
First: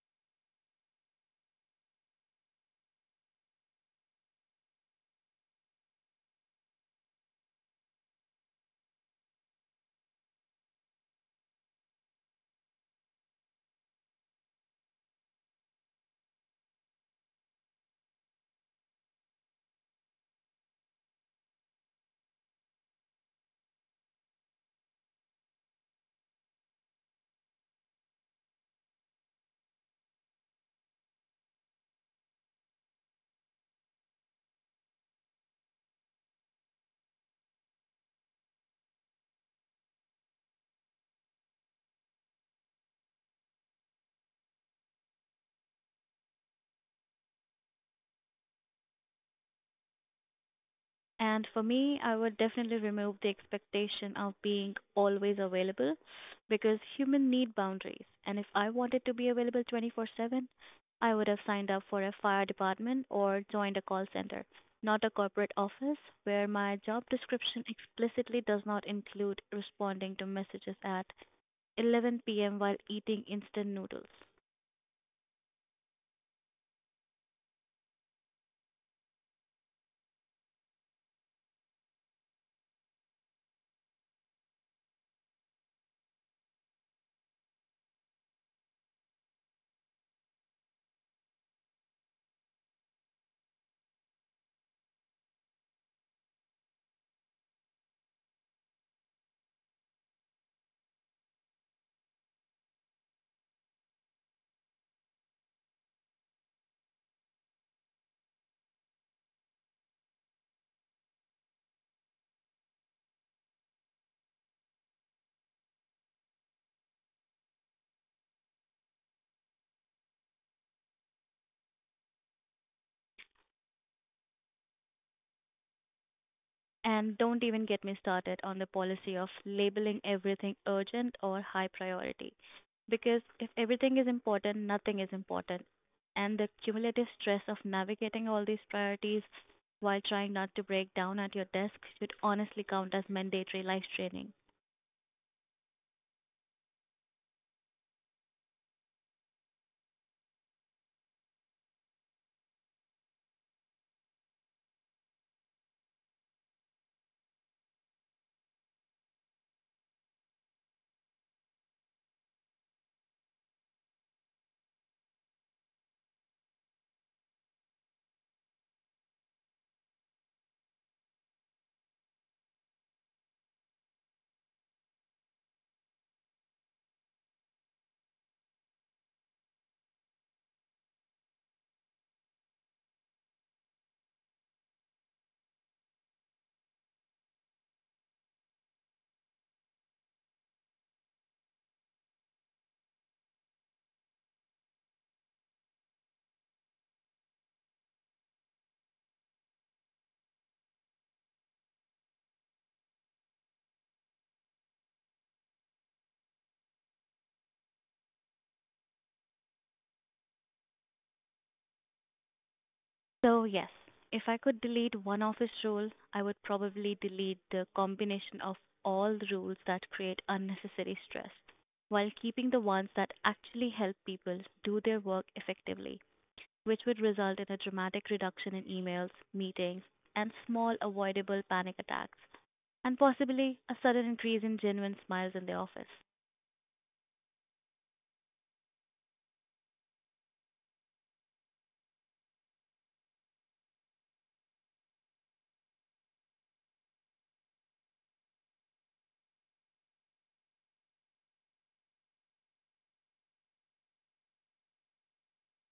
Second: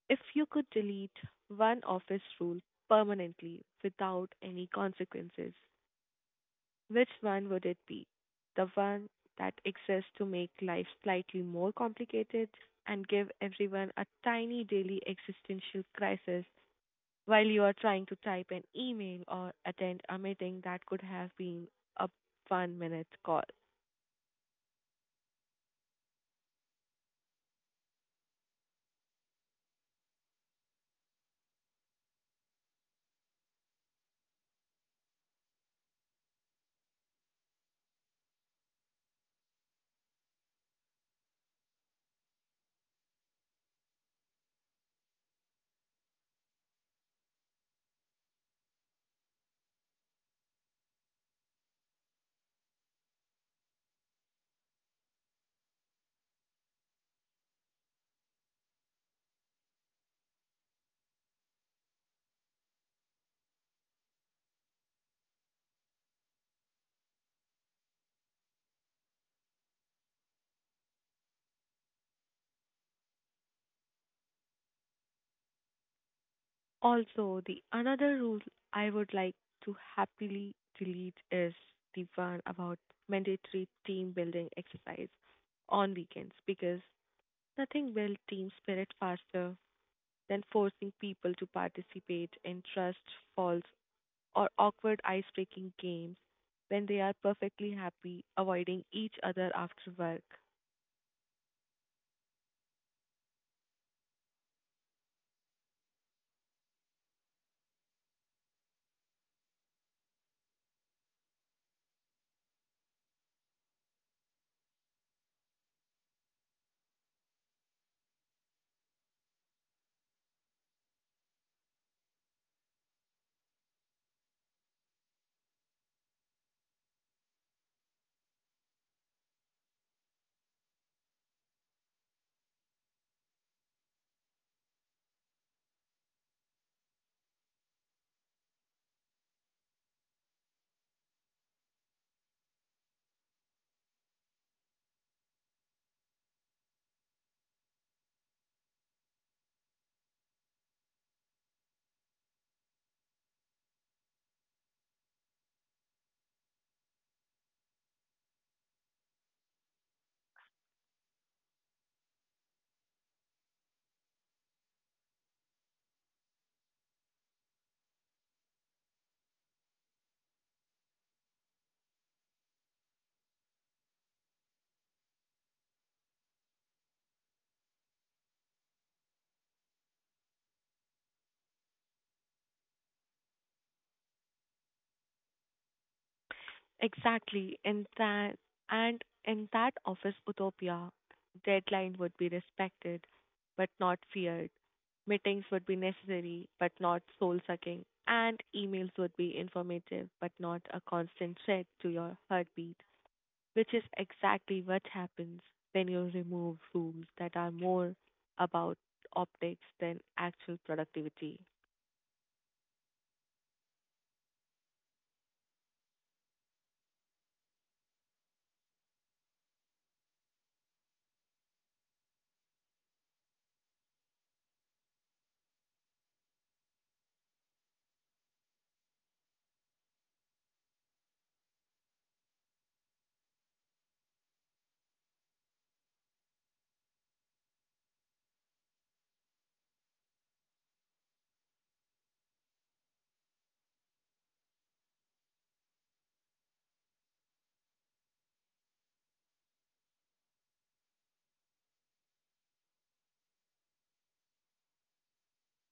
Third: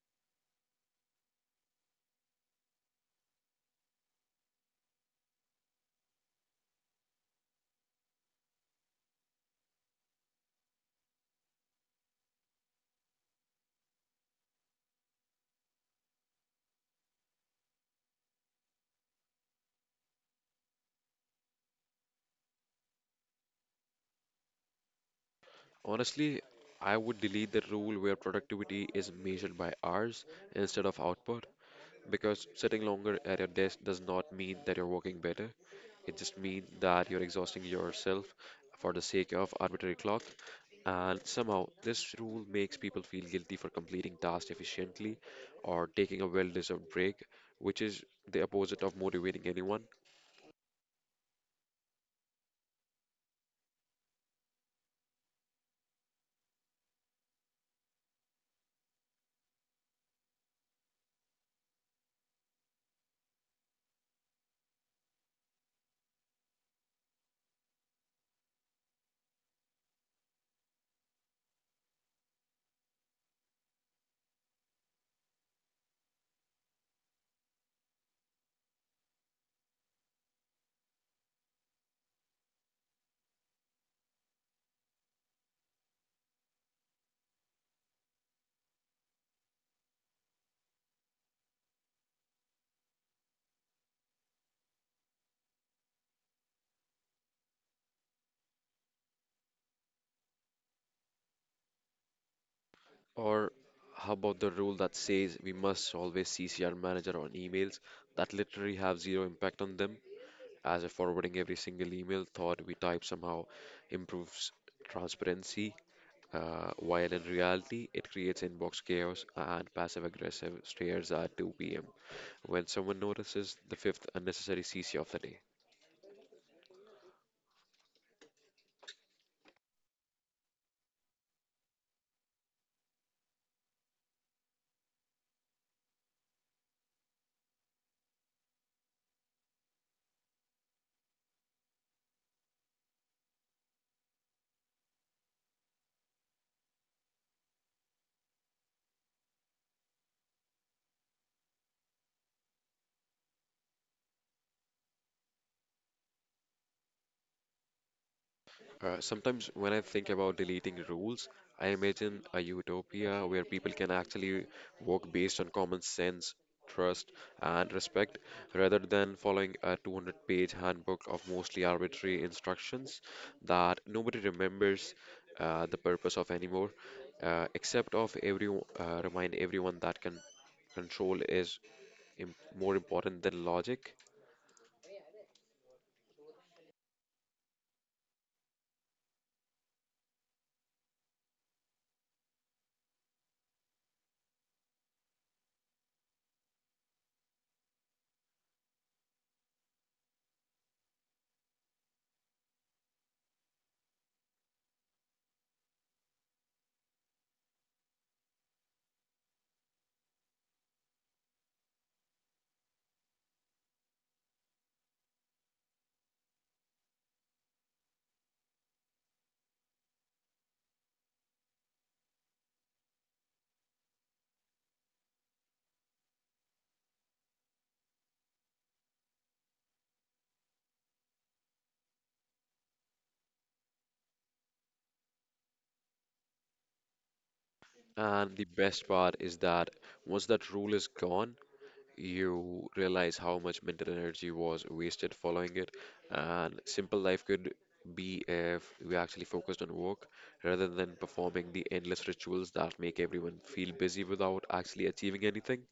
If you could delete one office rule permanently without any consequences, which one would it be? The one that exists to make life slightly more complicated and give everyone a tiny daily existential crisis while you are trying to type an email or attend a meeting that could have been a 1 minute call. Honestly, I would delete the rule where productivity is measured by hours instead of output. Because sitting longer at your desk does not mean that you're working better. It just means that you're exhausting yourself for the sake of arbitrary clock. And somehow, this rule makes people feel guilty for completing tasks efficiently or taking a well deserved break, which is the opposite of motivating anyone. And for me, I would definitely remove the expectation of being always available because humans need boundaries. And if I wanted to be available 24/7, I would have signed up for a fire department or joined a call center, not a corporate office where my job description explicitly does not include responding to messages at 11 p.m. while eating instant noodles. Also, the another rule I would like to happily delete is the one about mandatory team building exercise on weekends because nothing builds team spirit faster than forcing people to participate in trust falls or awkward ice-breaking games when they are perfectly happy avoiding each other after work. Or, how about the rule that says we must always CC our manager on emails that literally have zero impact on them? As if forwarding every single email thought we type somehow improves transparency, while in reality, it creates inbox chaos and passive aggressive stares at 2 p.m. when someone notices the fifth unnecessary CC of the day. And don't even get me started on the policy of labeling everything urgent or high priority, because if everything is important, nothing is important. And the cumulative stress of navigating all these priorities while trying not to break down at your desk should honestly count as mandatory life training. Sometimes when I think about deleting rules, I imagine a utopia where people can actually work based on common sense, trust, and respect rather than following a 200-page handbook of mostly arbitrary instructions that nobody remembers the purpose of anymore, except of every remind everyone that can control is im- more important than logic. Exactly, in that office utopia, deadline would be respected but not feared. Meetings would be necessary but not soul-sucking, and emails would be informative but not a constant threat to your heartbeat, which is exactly what happens when you remove rules that are more about optics than actual productivity. So yes, if I could delete one office rule, I would probably delete the combination of all the rules that create unnecessary stress while keeping the ones that actually help people do their work effectively, which would result in a dramatic reduction in emails, meetings, and small avoidable panic attacks, and possibly a sudden increase in genuine smiles in the office. And the best part is that once that rule is gone, you realize how much mental energy was wasted following it. And simple life could be if we actually focused on work rather than performing the endless rituals that make everyone feel busy without actually achieving anything.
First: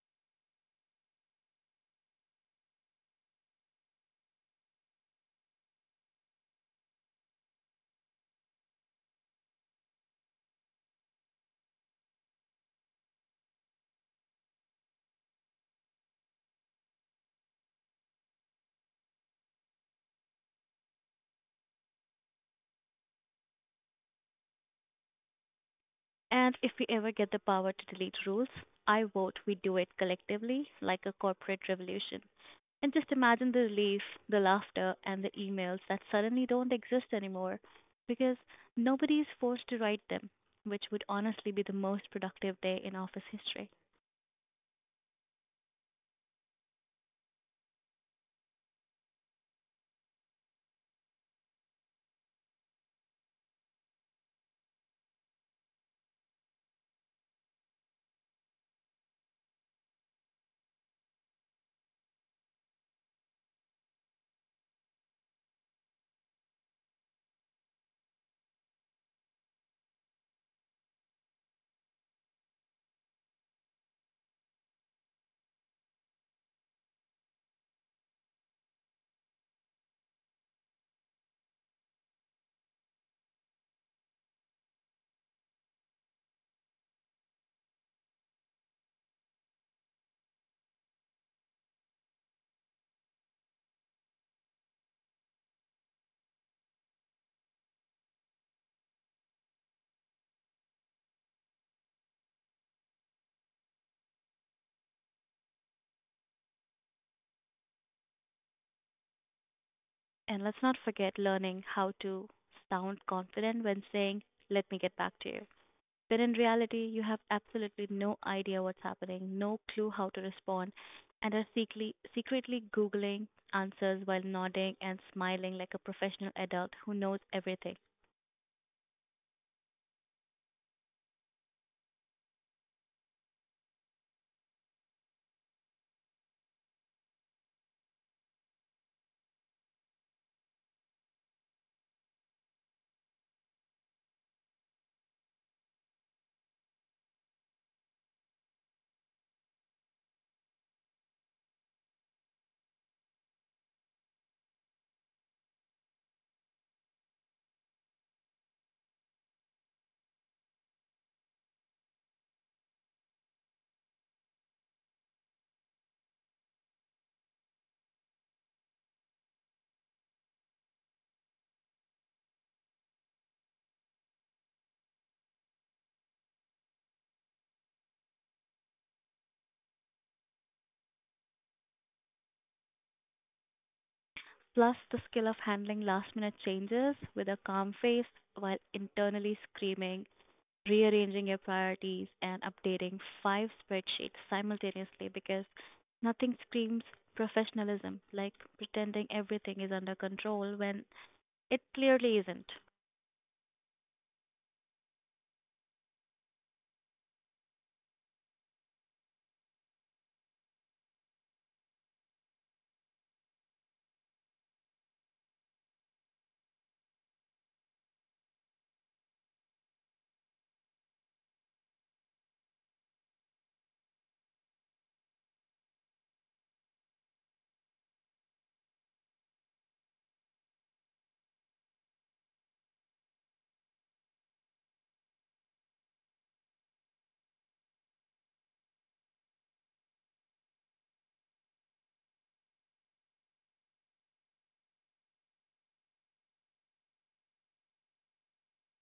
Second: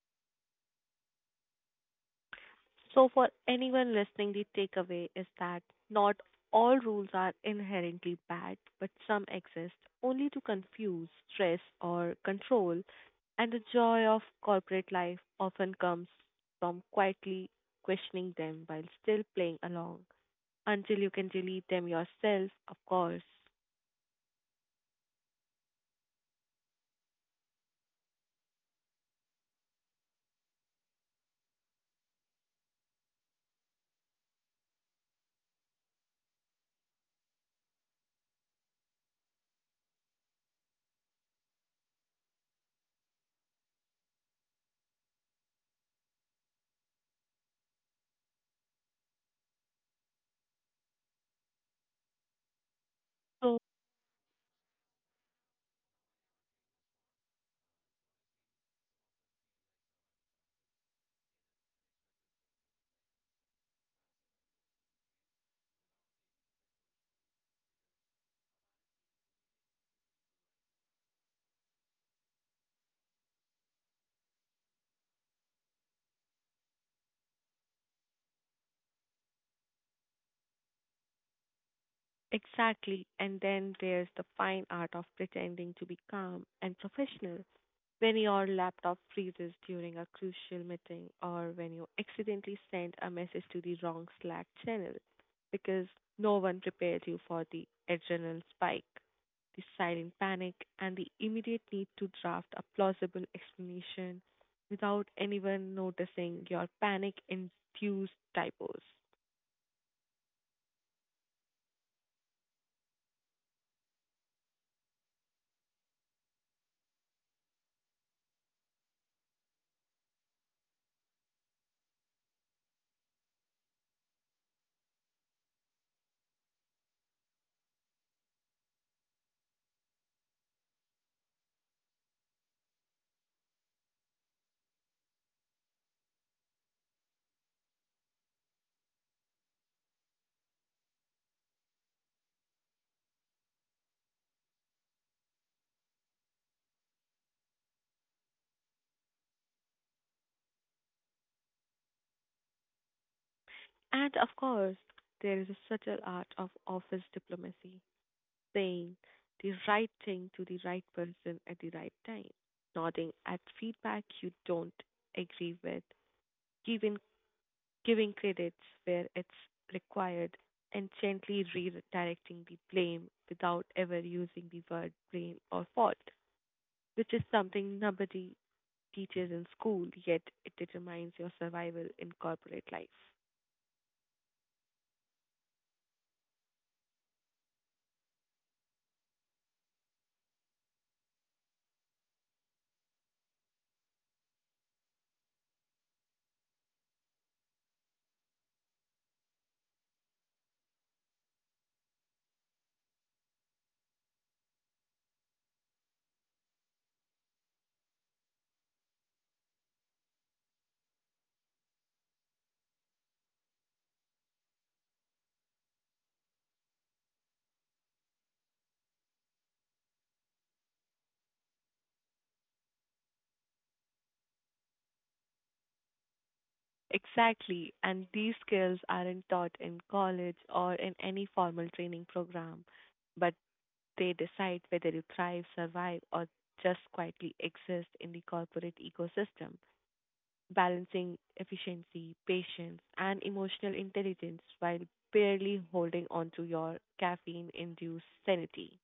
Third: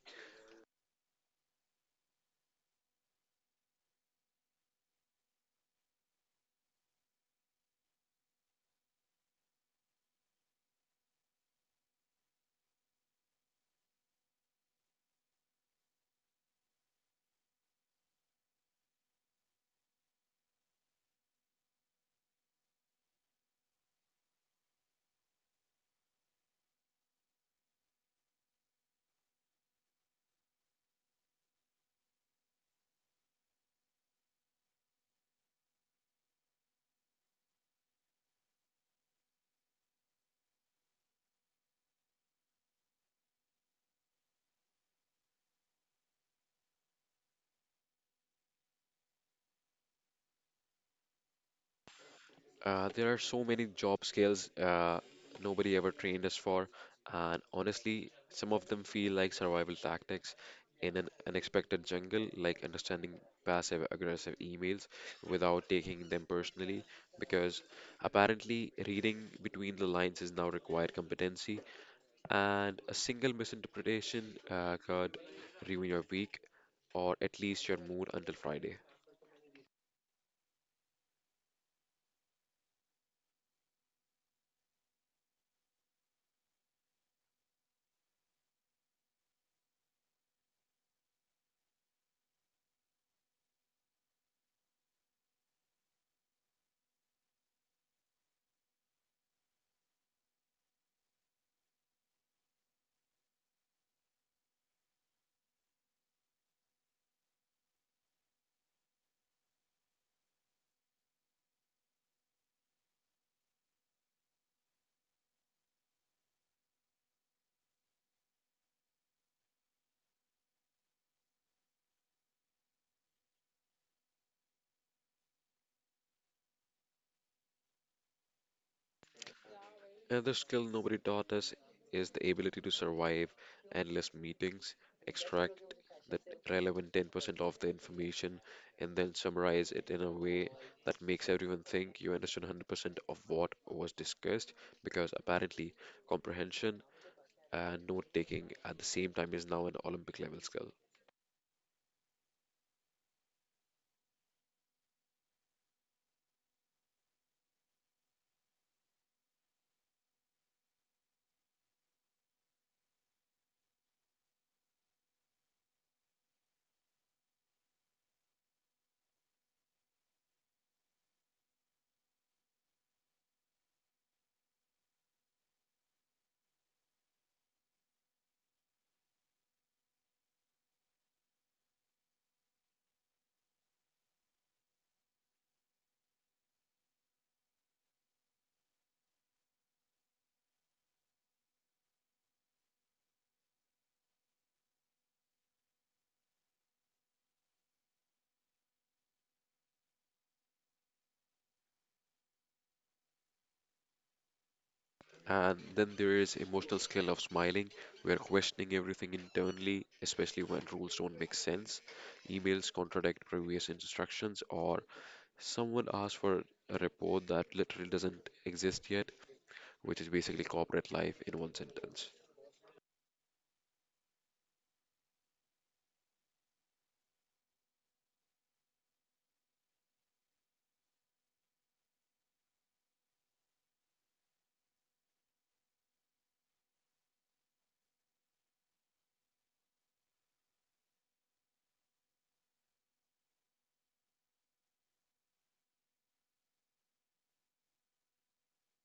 So, for anyone listening, the takeaway is that not all rules are inherently bad, but some exist only to confuse, stress, or control. And the joy of corporate life often comes from quietly questioning them while still playing along until you can delete them yourself, of course. And if we ever get the power to delete rules, I vote we do it collectively, like a corporate revolution. And just imagine the relief, the laughter, and the emails that suddenly don't exist anymore because nobody is forced to write them, which would honestly be the most productive day in office history. There are so So, many job skills nobody ever trained us for, and honestly, some of them feel like survival tactics in an unexpected jungle, like understanding passive aggressive emails without taking them personally, because apparently reading between the lines is now required competency, and a single misinterpretation could ruin your week or at least your mood until Friday. exactly. And then there's the fine art of pretending to be calm and professional when your laptop freezes during a crucial meeting or when you accidentally send a message to the wrong Slack channel because no one prepared you for the adrenal spike, the silent panic, and the immediate need to draft a plausible explanation without anyone noticing your panic induced typos. And let's not forget learning how to sound confident when saying, let me get back to you, when in reality, you have absolutely no idea what's happening, no clue how to respond, and are secretly Googling answers while nodding and smiling like a professional adult who knows everything. Another skill nobody taught us is the ability to survive endless meetings, extract the relevant 10% of the information, and then summarize it in a way that makes everyone think you understood 100% of what was discussed, because apparently comprehension and note taking at the same time is now an Olympic level skill. And of course, there is a subtle art of office diplomacy, saying the right thing to the right person at the right time, nodding at feedback you don't agree with, giving, giving credits where it's required, and gently redirecting the blame without ever using the word blame or fault, which is something nobody teaches in school, yet it determines your survival in corporate life. Plus, the skill of handling last minute changes with a calm face while internally screaming, rearranging your priorities, and updating five spreadsheets simultaneously, because nothing screams professionalism like pretending everything is under control when it clearly isn't. And then there is emotional skill of smiling. We are questioning everything internally, especially when rules don't make sense, emails contradict previous instructions, or someone asks for a report that literally doesn't exist yet, which is basically corporate life in one sentence. Exactly, and these skills aren't taught in college or in any formal training program, but they decide whether you thrive, survive, or just quietly exist in the corporate ecosystem, balancing efficiency, patience, and emotional intelligence while barely holding on to your caffeine induced sanity.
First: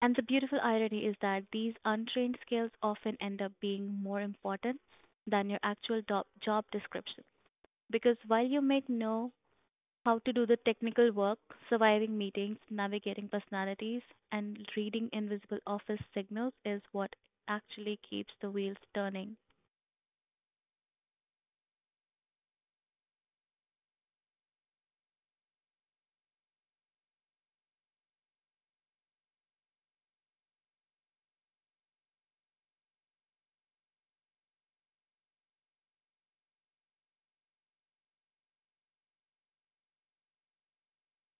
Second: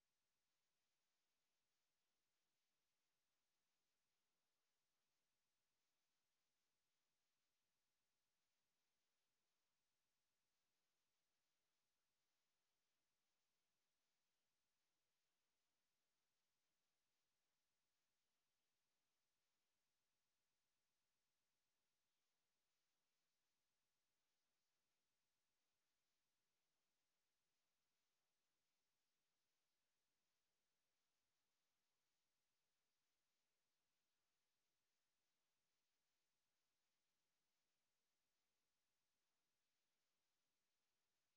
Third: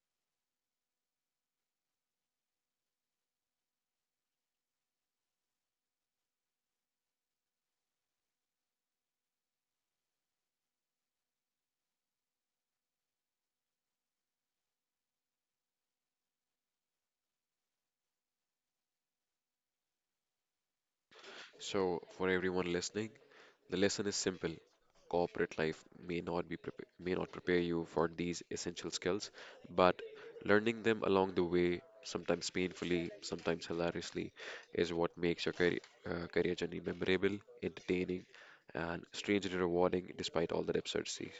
And the beautiful irony is that these untrained skills often end up being more important than your actual job description, because while you may know how to do the technical work, surviving meetings, navigating personalities, and reading invisible office signals is what actually keeps the wheels turning. So, for everyone listening, the lesson is simple. Corporate life may not be prepa- may not prepare you for these essential skills, but learning them along the way, sometimes painfully, sometimes hilariously, is what makes your career journey memorable, entertaining, and strangely rewarding despite all the absurdities.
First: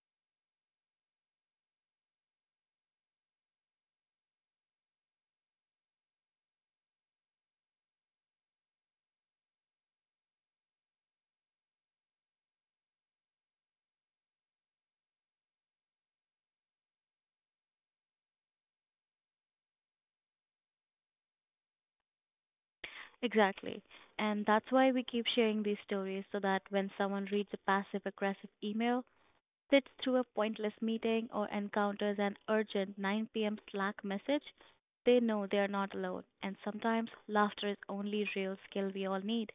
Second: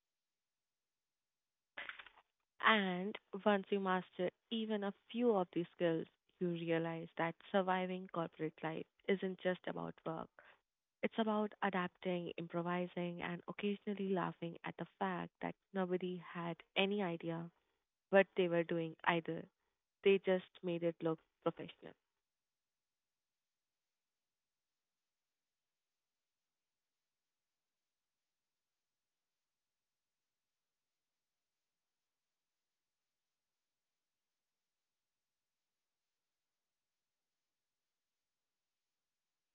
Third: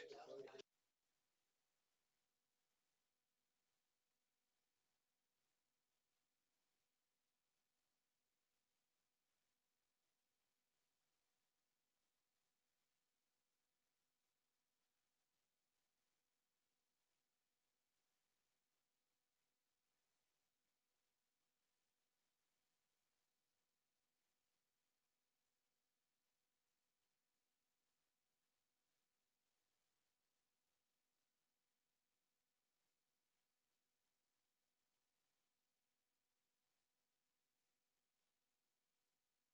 And once you master even a few of these skills, you realize that surviving corporate life isn't just about work. It's about adapting, improvising, and occasionally laughing at the fact that nobody had any idea what they were doing either. They just made it look professional. Exactly. And that's why we keep sharing these stories so that when someone reads a passive aggressive email, sits through a pointless meeting, or encounters an urgent 9 p.m. Slack message, they know they are not alone. And sometimes laughter is only real skill we all need.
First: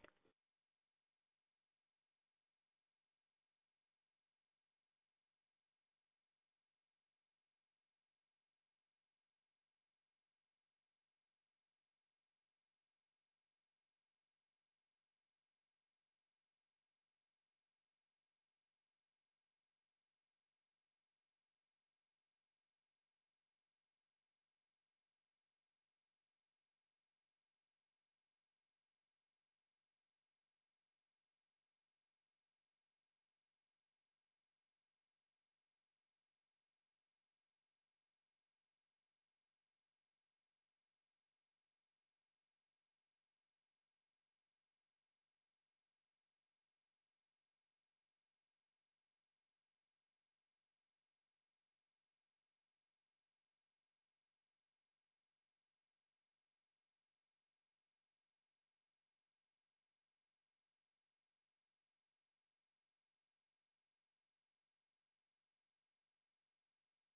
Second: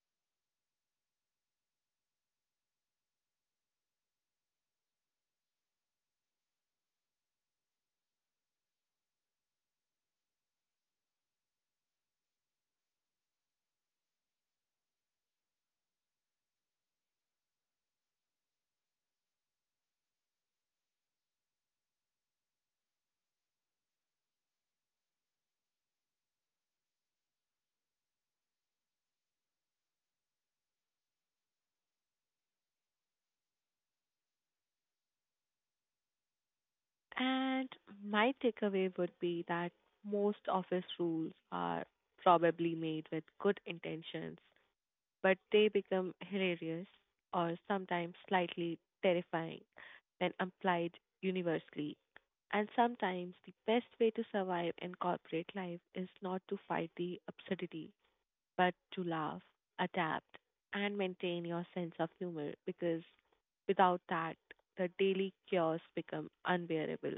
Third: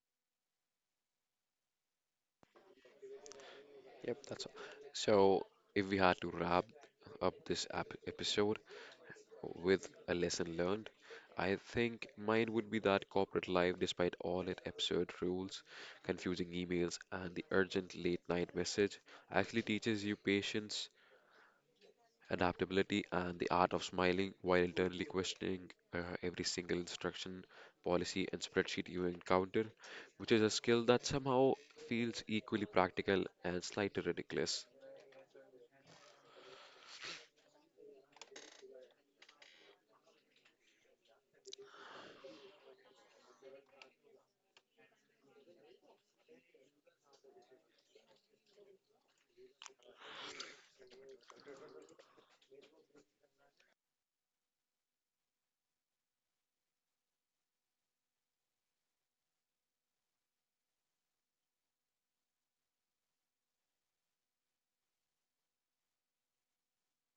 Yep, that's all. So, if we had to wrap up this episode, with a lesson learned. I think mine would be that corporate life, despite all its absurd rules, confusing emails, and the urgent late night message, actually teaches you patience, adaptability, and the art of smiling while internally questioning every single instruction, policy, and spreadsheet you encounter, which is a skill that somehow feels equally practical and slightly ridiculous. And my takeaway would be that most office rules are probably made with good intentions but they become hilarious or sometimes slightly terrifying when applied universally. And sometimes the best way to survive in corporate life is not to fight the absurdity, but to laugh, adapt, and maintain your sense of humor because without that, the daily chaos becomes unbearable.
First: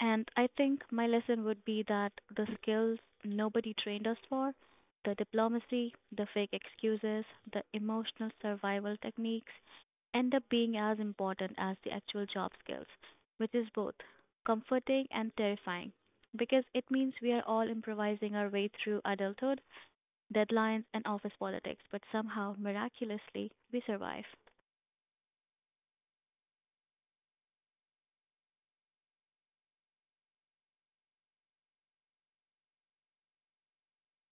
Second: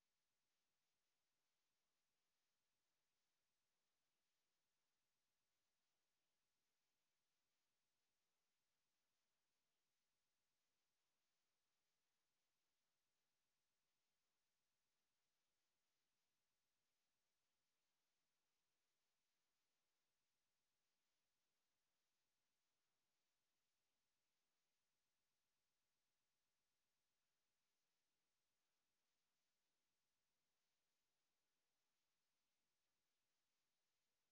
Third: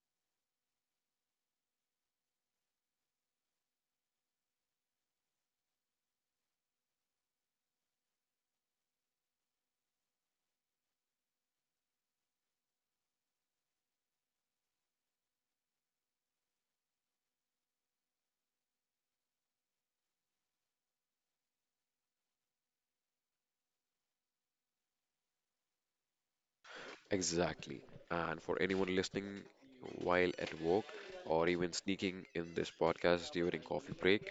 And I think my lesson would be that the skills nobody trained us for, the diplomacy, the fake excuses, the emotional survival techniques end up being as important as the actual job skills, which is both comforting and terrifying because it means we are all improvising our way through adulthood, deadlines, and office politics, but somehow, miraculously, we survive. Exactly. And for anyone listening while at work or even sneaking in this podcast during coffee break,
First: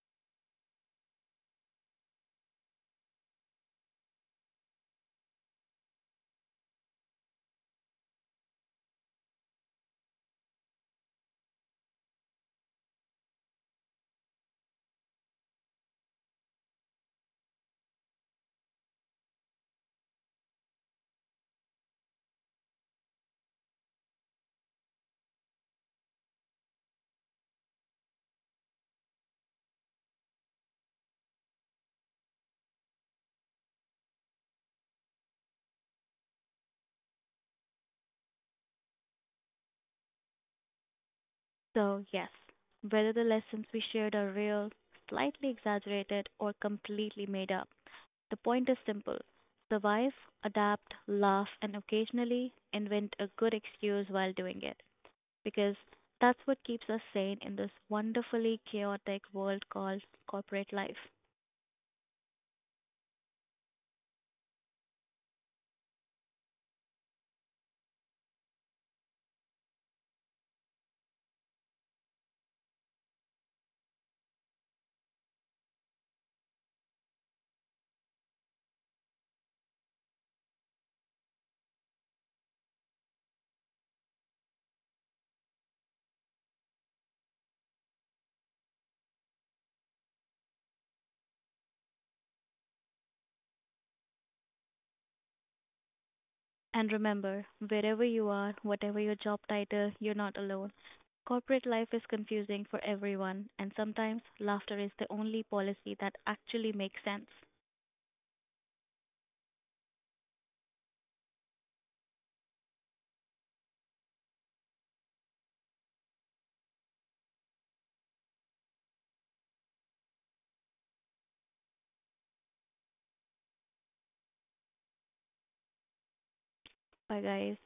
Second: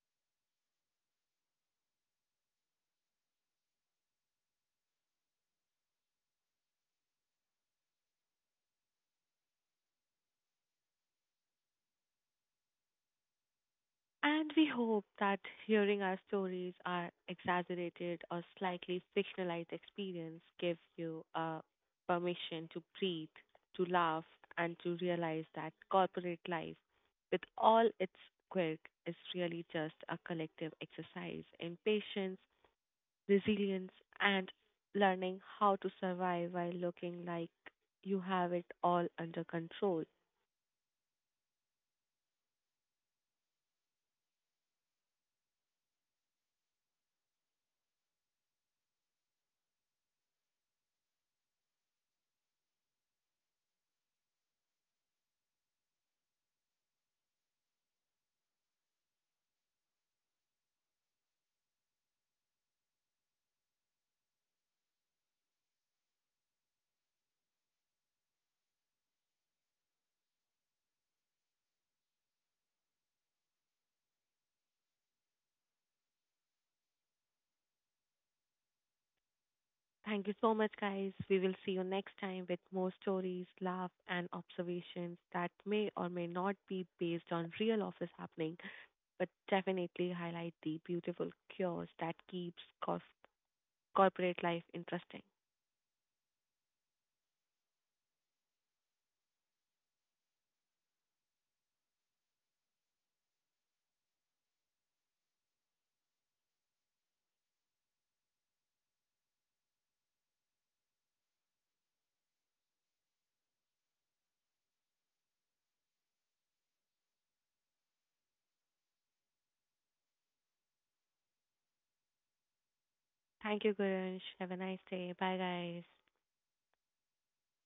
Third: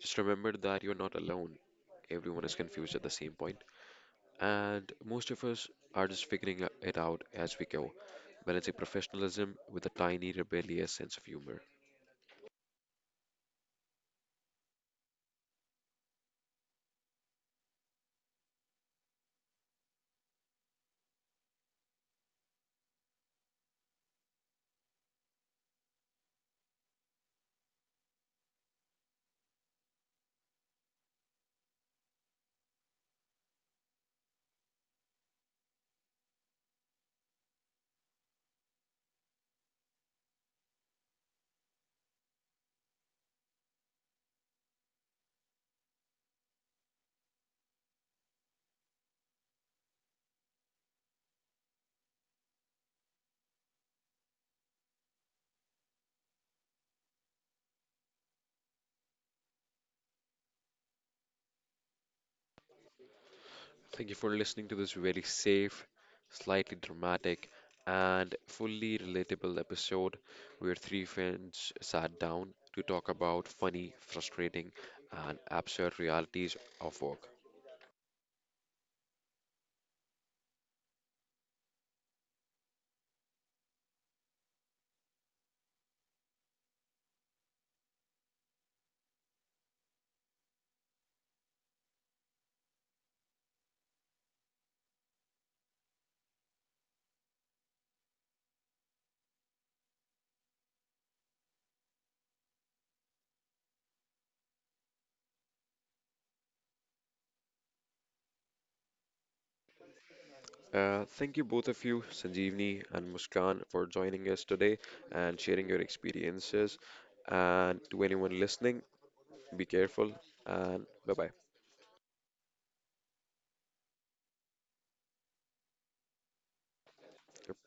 just remember that you're not alone. Everyone is confused at the same point, and most of us are just figuring it out as we go, balancing professionalism with a tiny rebellious sense of humor. And we hope that hearing our stories, our exaggerated or slightly fictionalized experience, gives you a permission to breathe, to laugh, and to realize that corporate life, with all its quirk, is really just a collective exercise in patience, resilience, and learning how to survive while looking like you have it all under control. So, yes, whether the lessons we shared are real, slightly exaggerated, or completely made up, the point is simple: survive, adapt, laugh, and occasionally invent a good excuse while doing it. Because that's what keeps us sane in this wonderfully chaotic world called corporate life. Thank you for listening to this very safe, slightly dramatic, and fully relatable episode where three friends sat down to talk about funny, frustrating, and absurd realities of work. Thank you so much, guys. We will see you next time with more stories, laugh, and observations that may or may not be based on real office happening, but definitely highlight the beautiful cures that keeps corporate life interesting. And remember, wherever you are, whatever your job title, you're not alone. Corporate life is confusing for everyone, and sometimes laughter is the only policy that actually makes sense. Thank you both of you, Sanjeevni and Muskan, for joining us today and sharing your experiences. And to anyone listening, be careful and bye bye. Thank you, Gurunsh. Have a nice day. Bye, guys. Bye, guys.